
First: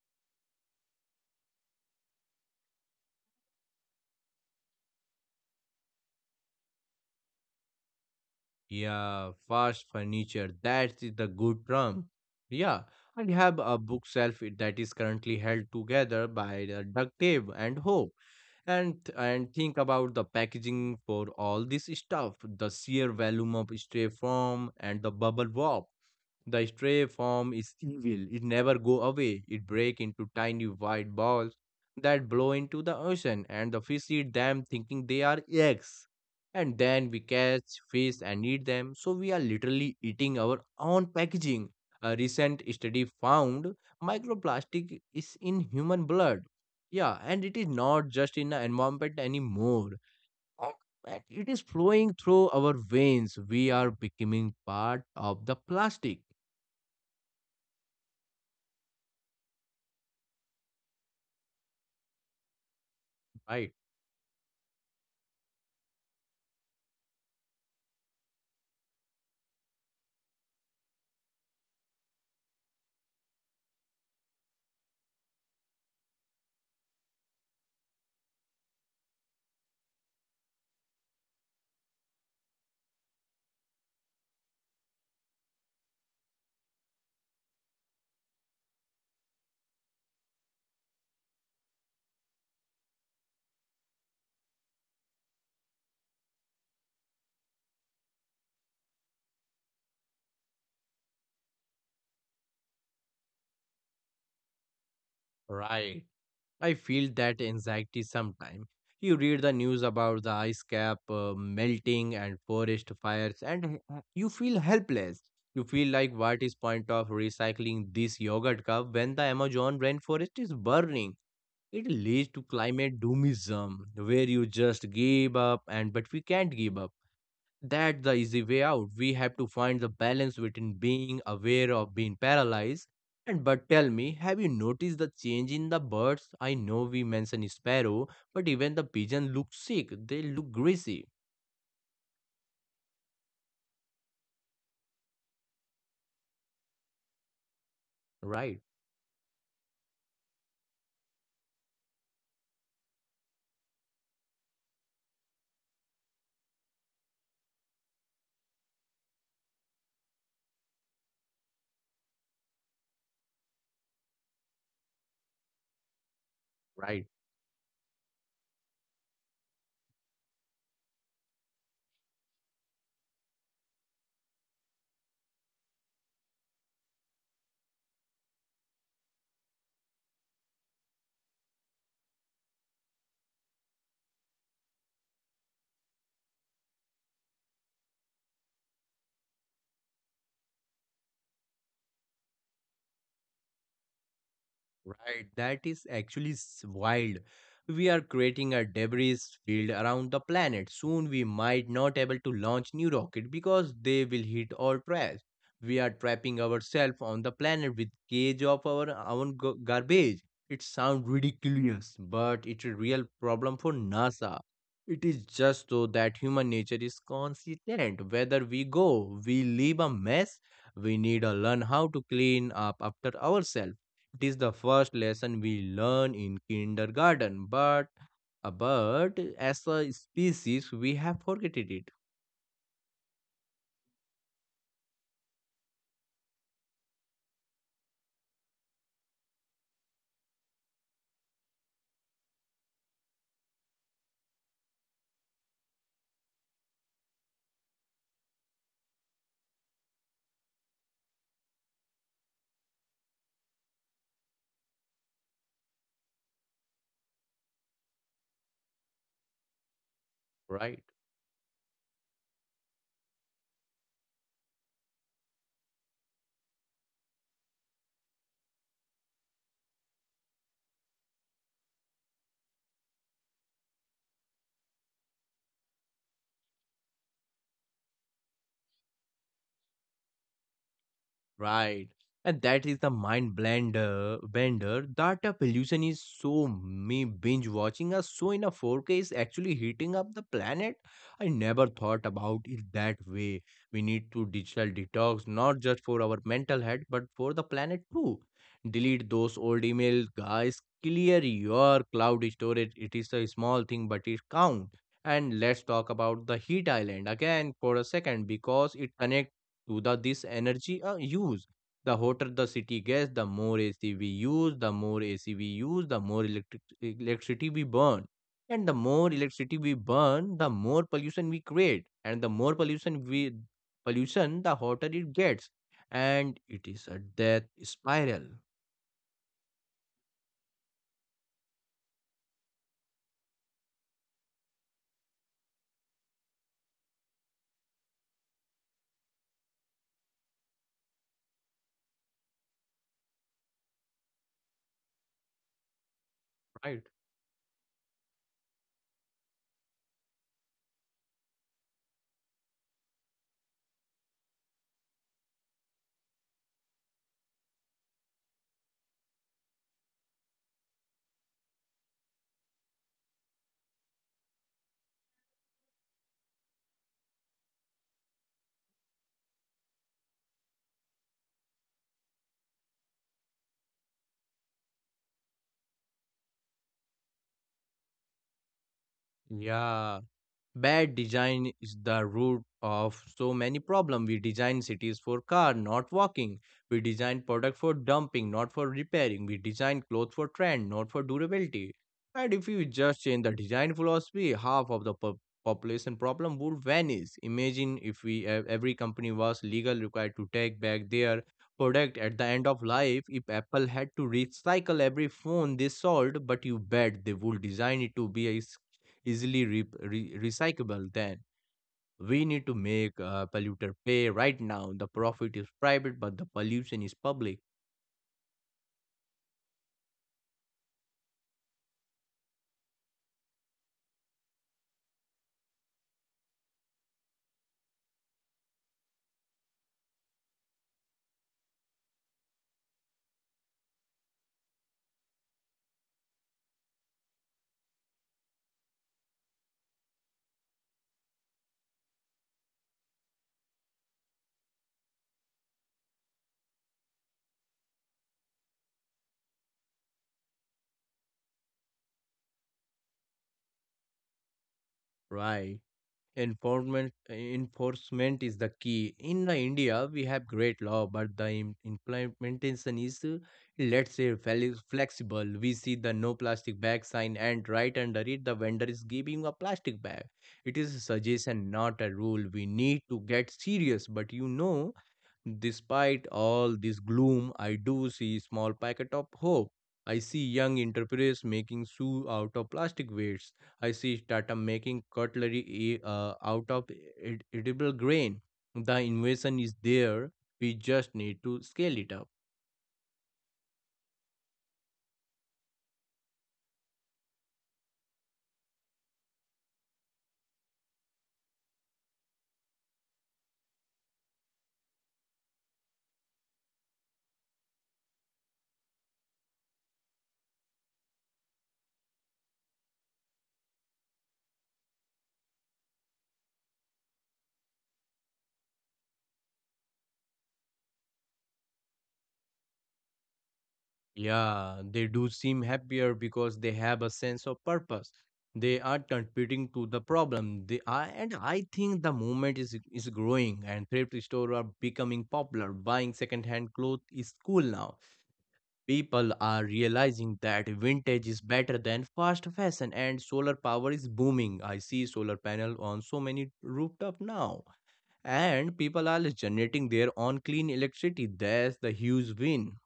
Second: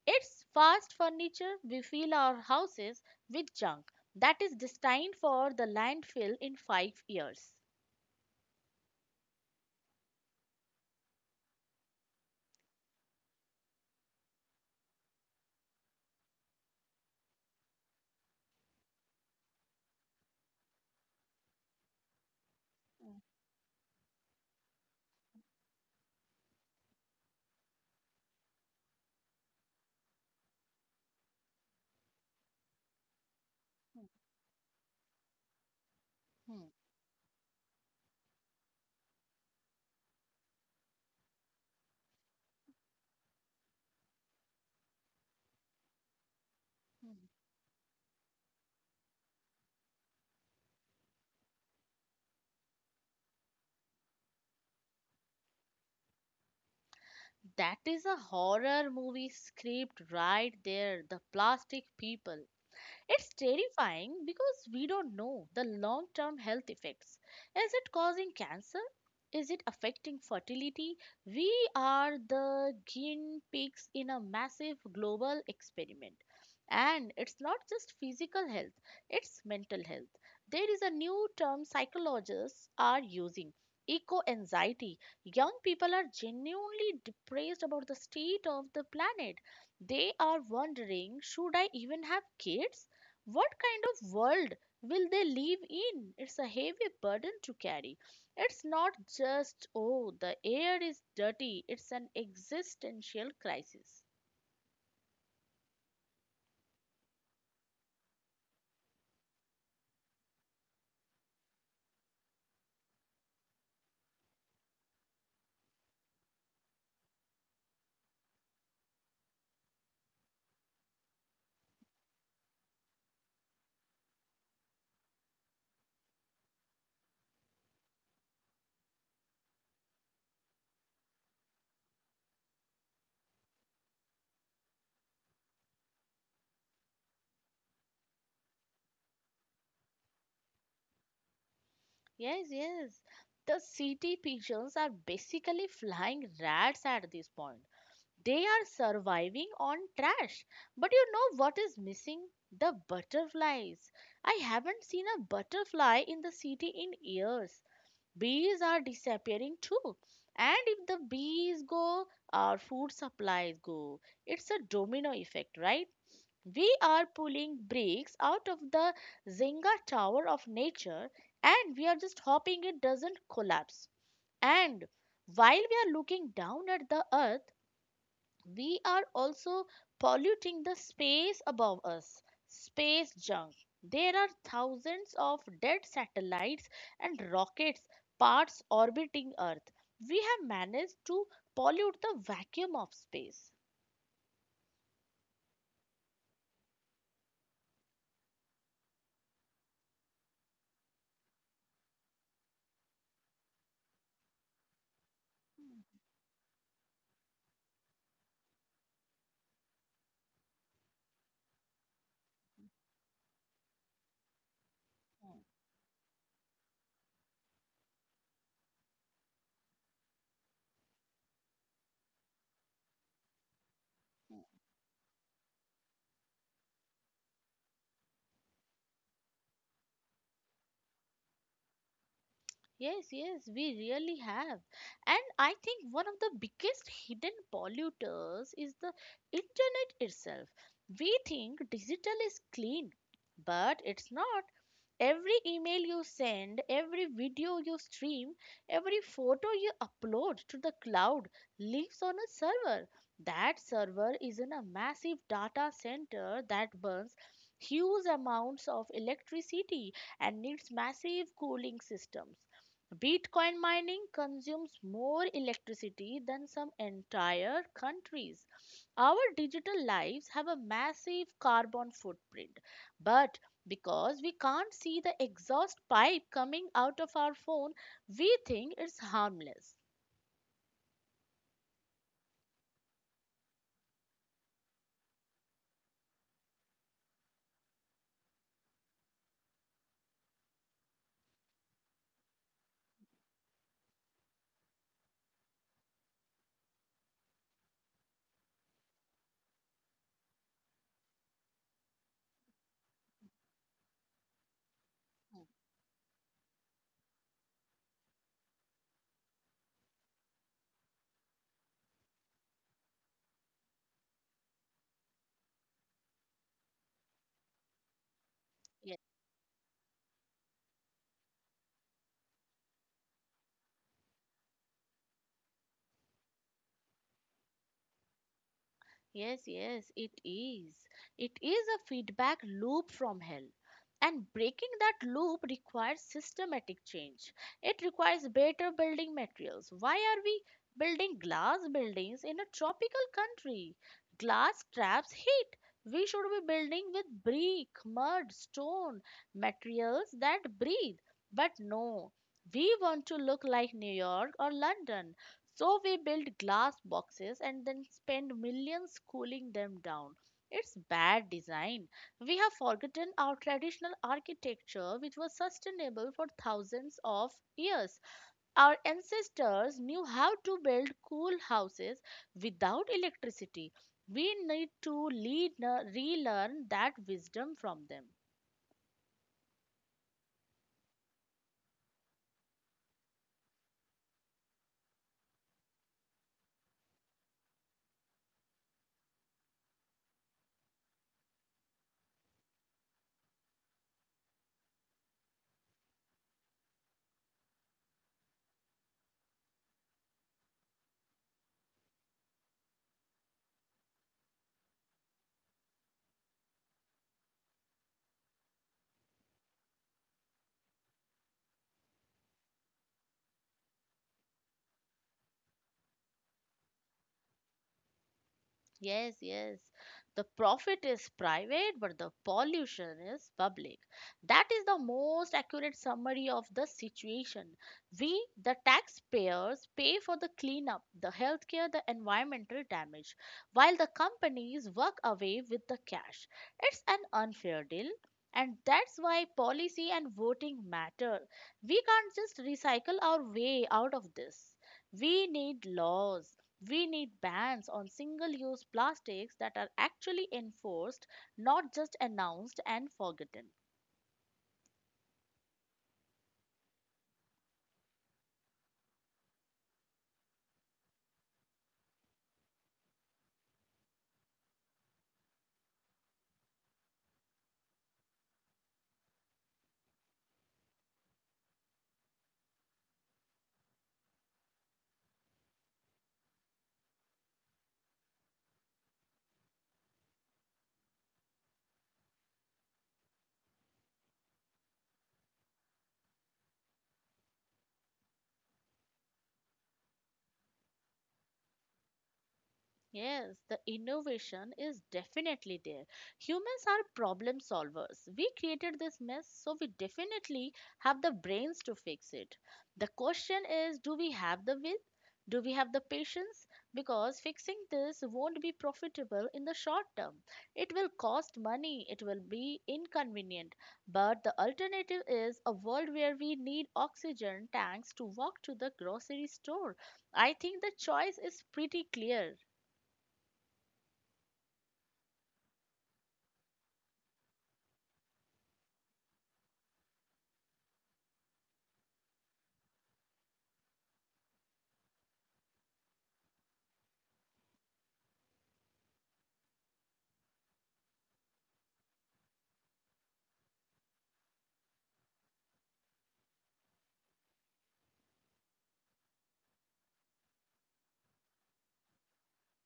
S1: It's fast furniture. We fill our houses with junk that is destined for the landfill in 5 years.
S2: Yeah, fast furniture. That's the good term. Yeah, I have a bookshelf that is currently held together by the duct tape and hope. And think about the packaging for all this stuff, the sheer
S1: Mhm.
S2: volume of stray foam and the bubble wrap. The stray form is evil. It never go away. It break into tiny white balls that blow into the ocean and the fish eat them thinking they are eggs.
S1: Hmm.
S2: And then we catch fish and eat them. So we are literally eating our own packaging. A recent study found microplastic is in human blood. Yeah, and it is not just in the environment anymore. Uh, and it is flowing through our veins. We are becoming part of the plastic.
S1: That is a horror movie script right there. The plastic people. It's
S2: Right,
S1: terrifying because we don't know the long term health effects. Is it causing cancer? Is it affecting fertility? We are the guinea pigs in a massive global experiment. And it's not just physical health, it's mental health. There is a new term psychologists are using: eco anxiety. Young people are genuinely depressed about the state of the planet. They are wondering, should I even have kids? What kind of world will they live in? It's a heavy burden to carry. It's not just, oh, the air is dirty, it's an existential crisis.
S2: right. I feel that anxiety sometimes. You read the news about the ice cap melting and forest fires, and you feel helpless. You feel like what is point of recycling this yogurt cup when the Amazon rainforest is burning? It leads to climate doomism, where you just give up, and but we can't give up. That's the easy way out. We have to find the balance between being aware of being paralyzed. And but tell me, have you noticed the change in the birds? I know we mentioned sparrow, but even the pigeon look sick. They look greasy.
S1: Yes, yes. The city pigeons are basically flying rats at this point. They
S2: Right,
S1: are surviving on trash. But you know what is missing? The butterflies. I haven't seen a butterfly in the city in years. Bees are disappearing too. And if the bees go, our food supplies go. It's a domino effect, right? We are
S2: right.
S1: pulling bricks out of the Zynga tower of nature, and we are just hoping it doesn't collapse. And while we are looking down at the earth, we are also polluting the space above us. Space junk. There are thousands of dead satellites and rockets parts orbiting earth. We have managed to pollute the vacuum of space.
S2: Right, that is actually wild. We are creating a debris field around the planet. Soon we might not able to launch new rocket because they will hit or crash. We are trapping ourselves on the planet with cage of our own garbage. It sounds ridiculous, but it's a real problem for NASA. It is
S1: Mm,
S2: just so that human nature is consistent. Whether we go, we leave a mess. We need to learn how to clean up after ourselves. It is the
S1: mm.
S2: first lesson we learn in kindergarten, but but as a species we have forgotten it.
S1: Yes, yes, we really have. And I think one of the biggest hidden polluters is the internet itself. We think digital is clean, but it's not. Every email you send, every video you stream, every photo you upload to the cloud lives on a server. That server is in a massive data center that burns huge amounts of electricity and needs
S2: Right?
S1: massive cooling systems. Bitcoin mining consumes more electricity than some entire countries. Our digital lives have a massive carbon footprint, but because we can't see the exhaust pipe coming out of our phone, we think it's harmless.
S2: Right. And that is the mind blender bender that a pollution is so me binge watching us so in a 4K is actually heating up the planet. I never thought about it that way. We need to digital detox not just for our mental health but for the planet too. Delete those old emails, guys. Clear your cloud storage. It is a small thing, but it counts. And
S1: Hmm.
S2: let's talk about the heat island again for a second because it connects to the this energy use. The hotter the city gets, the more ac we use. The more ac we use, the more electricity we burn, and the more electricity we burn, the more pollution we create, and the more pollution we pollution, the hotter it gets. And it is a death spiral.
S1: Yes, yes, it is. It is a feedback loop from hell. And breaking that loop requires systematic change. It requires better building materials. Why are we building glass buildings in a tropical country? Glass traps heat. We should be
S2: Right.
S1: building with brick, mud, stone, materials that breathe. But no, we want to look like New York or London. So we build glass boxes and then spend millions cooling them down. It's bad design. We have forgotten our traditional architecture, which was sustainable for thousands of years. Our ancestors knew how to build cool houses without electricity. We need to relearn that wisdom from them.
S2: Yeah. Bad design is the root of so many problems. We design cities for car, not walking. We design product for dumping, not for repairing. We design clothes for trend, not for durability. And if we just change the design philosophy, half of the population problem would vanish. Imagine if every company was legal required to take back their product at the end of life. If Apple had to recycle every phone they sold, but you bet they would design it to be a recyclable, then we need to make polluter pay right now. The profit is private, but the pollution is public.
S1: Yes, yes. The profit is private, but the pollution is public. That is the most accurate summary of the situation. We, the taxpayers, pay for the cleanup, the healthcare, the environmental damage, while the companies work away with the cash. It's an unfair deal. And that's why policy and voting matter. We can't just recycle our way out of this. We need laws, we need bans on single use plastics that are actually enforced, not just announced and forgotten.
S2: Right? Enforcement is the key. In the India, we have great law, but the implementation is, let's say, flexible. We see the no plastic bag sign, and right under it, the vendor is giving a plastic bag. It is a suggestion, not a rule. We need to get serious, but you know, despite all this gloom, I do see a small packet of hope. I see young entrepreneurs making shoe out of plastic waste. I see startup making cutlery out of edible grain. The innovation is there. We just need to scale it up.
S1: Yes, the innovation is definitely there. Humans are problem solvers. We created this mess, so we definitely have the brains to fix it. The question is, do we have the will? Do we have the patience? Because fixing this won't be profitable in the short term. It will cost money, it will be inconvenient. But the alternative is a world where we need oxygen tanks to walk to the grocery store. I think the choice is pretty clear.
S2: Yeah, they do seem happier because they have a sense of purpose. They are contributing to the problem. They are, and I think the movement is growing, and thrift stores are becoming popular. Buying secondhand clothes is cool now. People are realizing that vintage is better than fast fashion, and solar power is booming. I see solar panel on so many rooftop now. And people are generating their own clean electricity. That's the huge win.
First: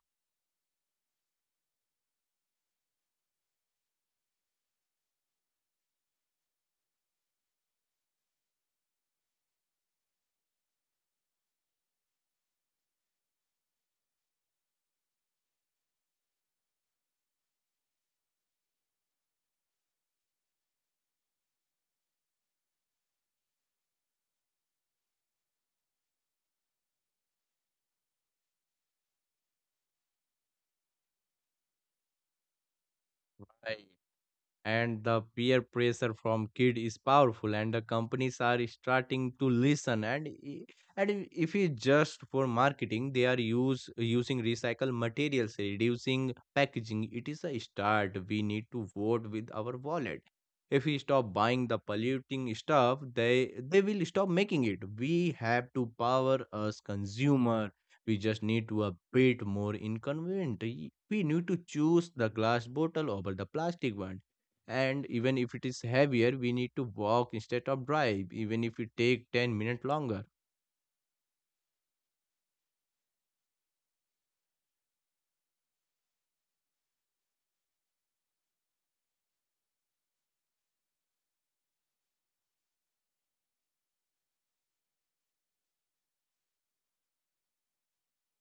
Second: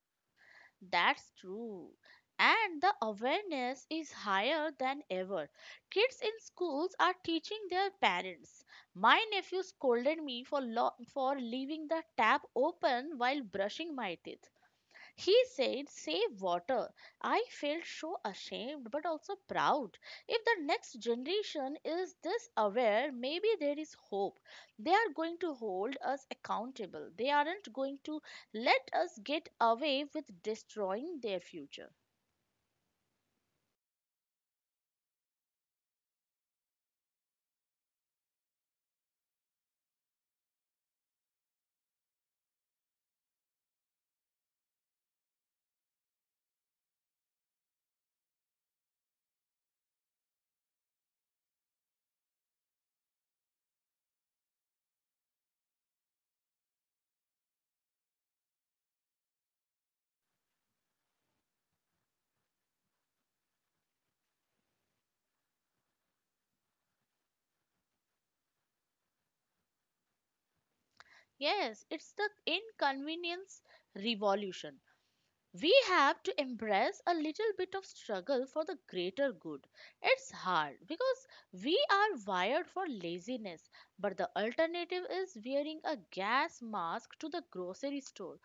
S1: That's true. And the awareness is higher than ever. Kids in schools are teaching their parents. My nephew scolded me for leaving the tap open while brushing my teeth. He said, "Save water." I felt so ashamed but also proud. If the next generation is this aware, maybe there is hope. They are going to hold us accountable. They aren't going to let us get away with destroying their future.
S2: And the peer pressure from kid is powerful, and the companies are starting to listen, and and if it's just for marketing, they are use using recycled materials, reducing packaging. It is a start. We need to vote with our wallet. If we stop buying the polluting stuff, they will stop making it. We have to power us consumer. We just need to a bit more inconvenient. We need to choose the glass bottle over the plastic one, and even if it is heavier, we need to walk instead of drive, even if it take 10 minutes longer.
S1: Yes, it's the inconvenience revolution. We have to embrace a little bit of struggle for the greater good. It's hard because we are wired for laziness, but the alternative is wearing a gas mask to the grocery store.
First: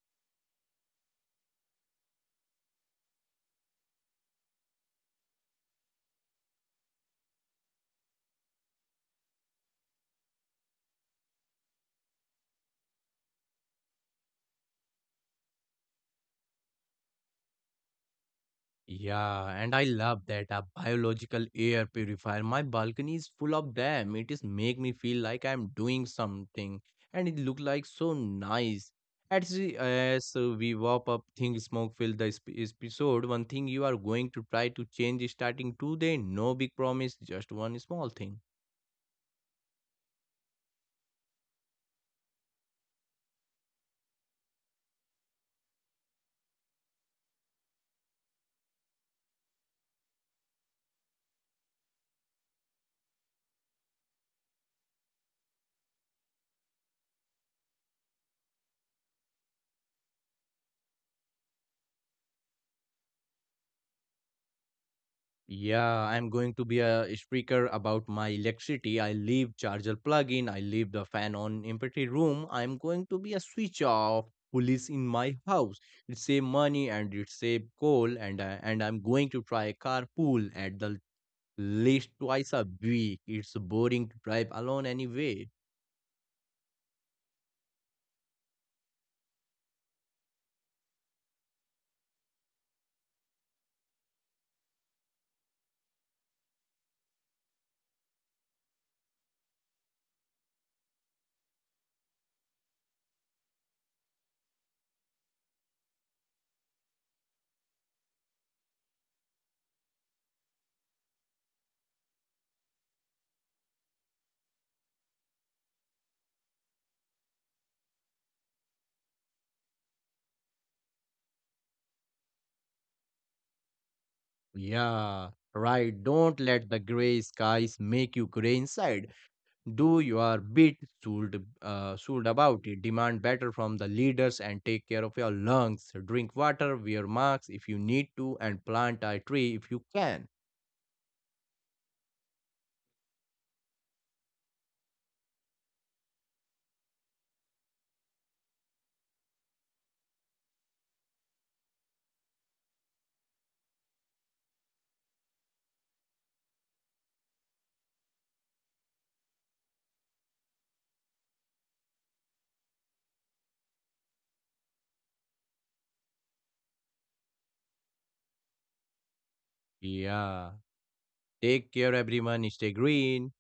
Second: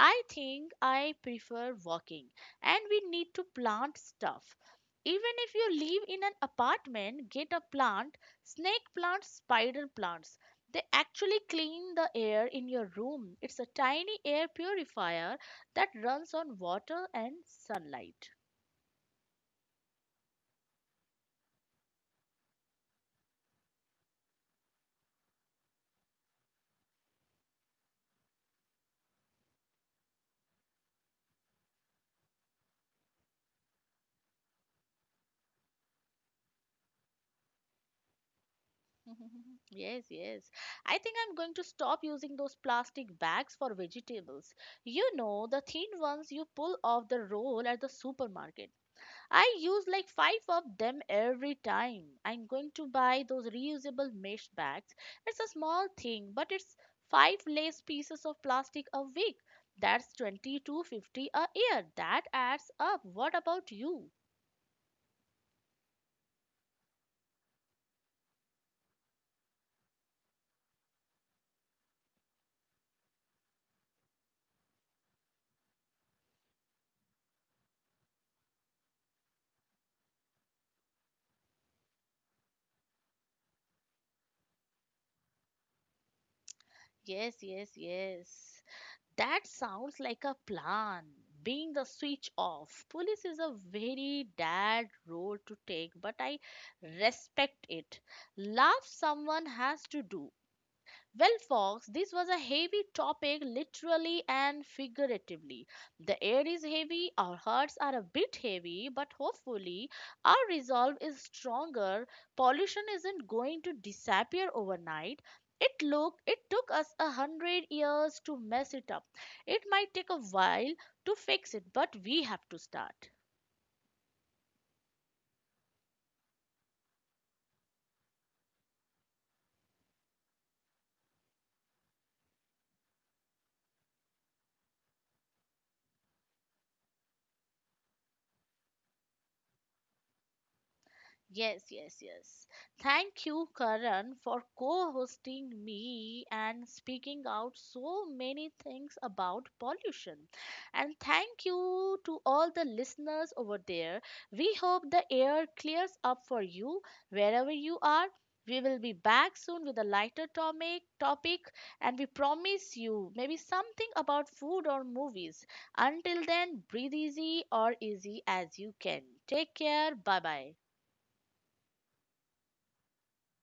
S1: I think I prefer walking, and we need to plant stuff. Even if you live in an apartment, get a plant, snake plants, spider plants. They actually clean the air in your room. It's a tiny air purifier that runs on water and sunlight.
S2: Yeah, and I love that a biological air purifier. My balcony is full of them. It is make me feel like I'm doing something, and it look like so nice. As we wrap up, think smoke fill the episode. One thing you are going to try to change is starting today. No big promise, just one small thing.
S1: Yes, yes. I think I'm going to stop using those plastic bags for vegetables. You know, the thin ones you pull off the roll at the supermarket. I use like five of them every time. I'm going to buy those reusable mesh bags. It's a small thing, but it's five less pieces of plastic a week. That's 2,250 a year. That adds up. What about you?
S2: Yeah, I'm going to be a speaker about my electricity. I leave charger plug in, I leave the fan on empty room. I'm going to be a switch off police in my house. It save money and it save coal, and I'm going to try a carpool at the least twice a week. It's boring to drive alone anyway.
S1: Yes, yes, yes. That sounds like a plan. Being the switch off. Police is a very bad road to take, but I respect it. Love someone has to do. Well, Fox, this was a heavy topic, literally and figuratively. The air is heavy, our hearts are a bit heavy, but hopefully our resolve is stronger. Pollution isn't going to disappear overnight. It look it took us 100 years to mess it up. It might take a while to fix it, but we have to start.
S2: Yeah, right. Don't let the gray skies make you gray inside. Do your bit. Should about it, demand better from the leaders, and take care of your lungs, drink water, wear masks if you need to, and plant a tree if you can.
S1: Yes, yes, yes. Thank you, Karan, for co hosting me and speaking out so many things about pollution. And thank you to all the listeners over there. We hope the air clears up for you wherever you are. We will be back soon with a lighter topic, and we promise you maybe something about food or movies. Until then, breathe easy or easy as you can. Take care. Bye bye.
S2: Yeah, take care everyone, stay green.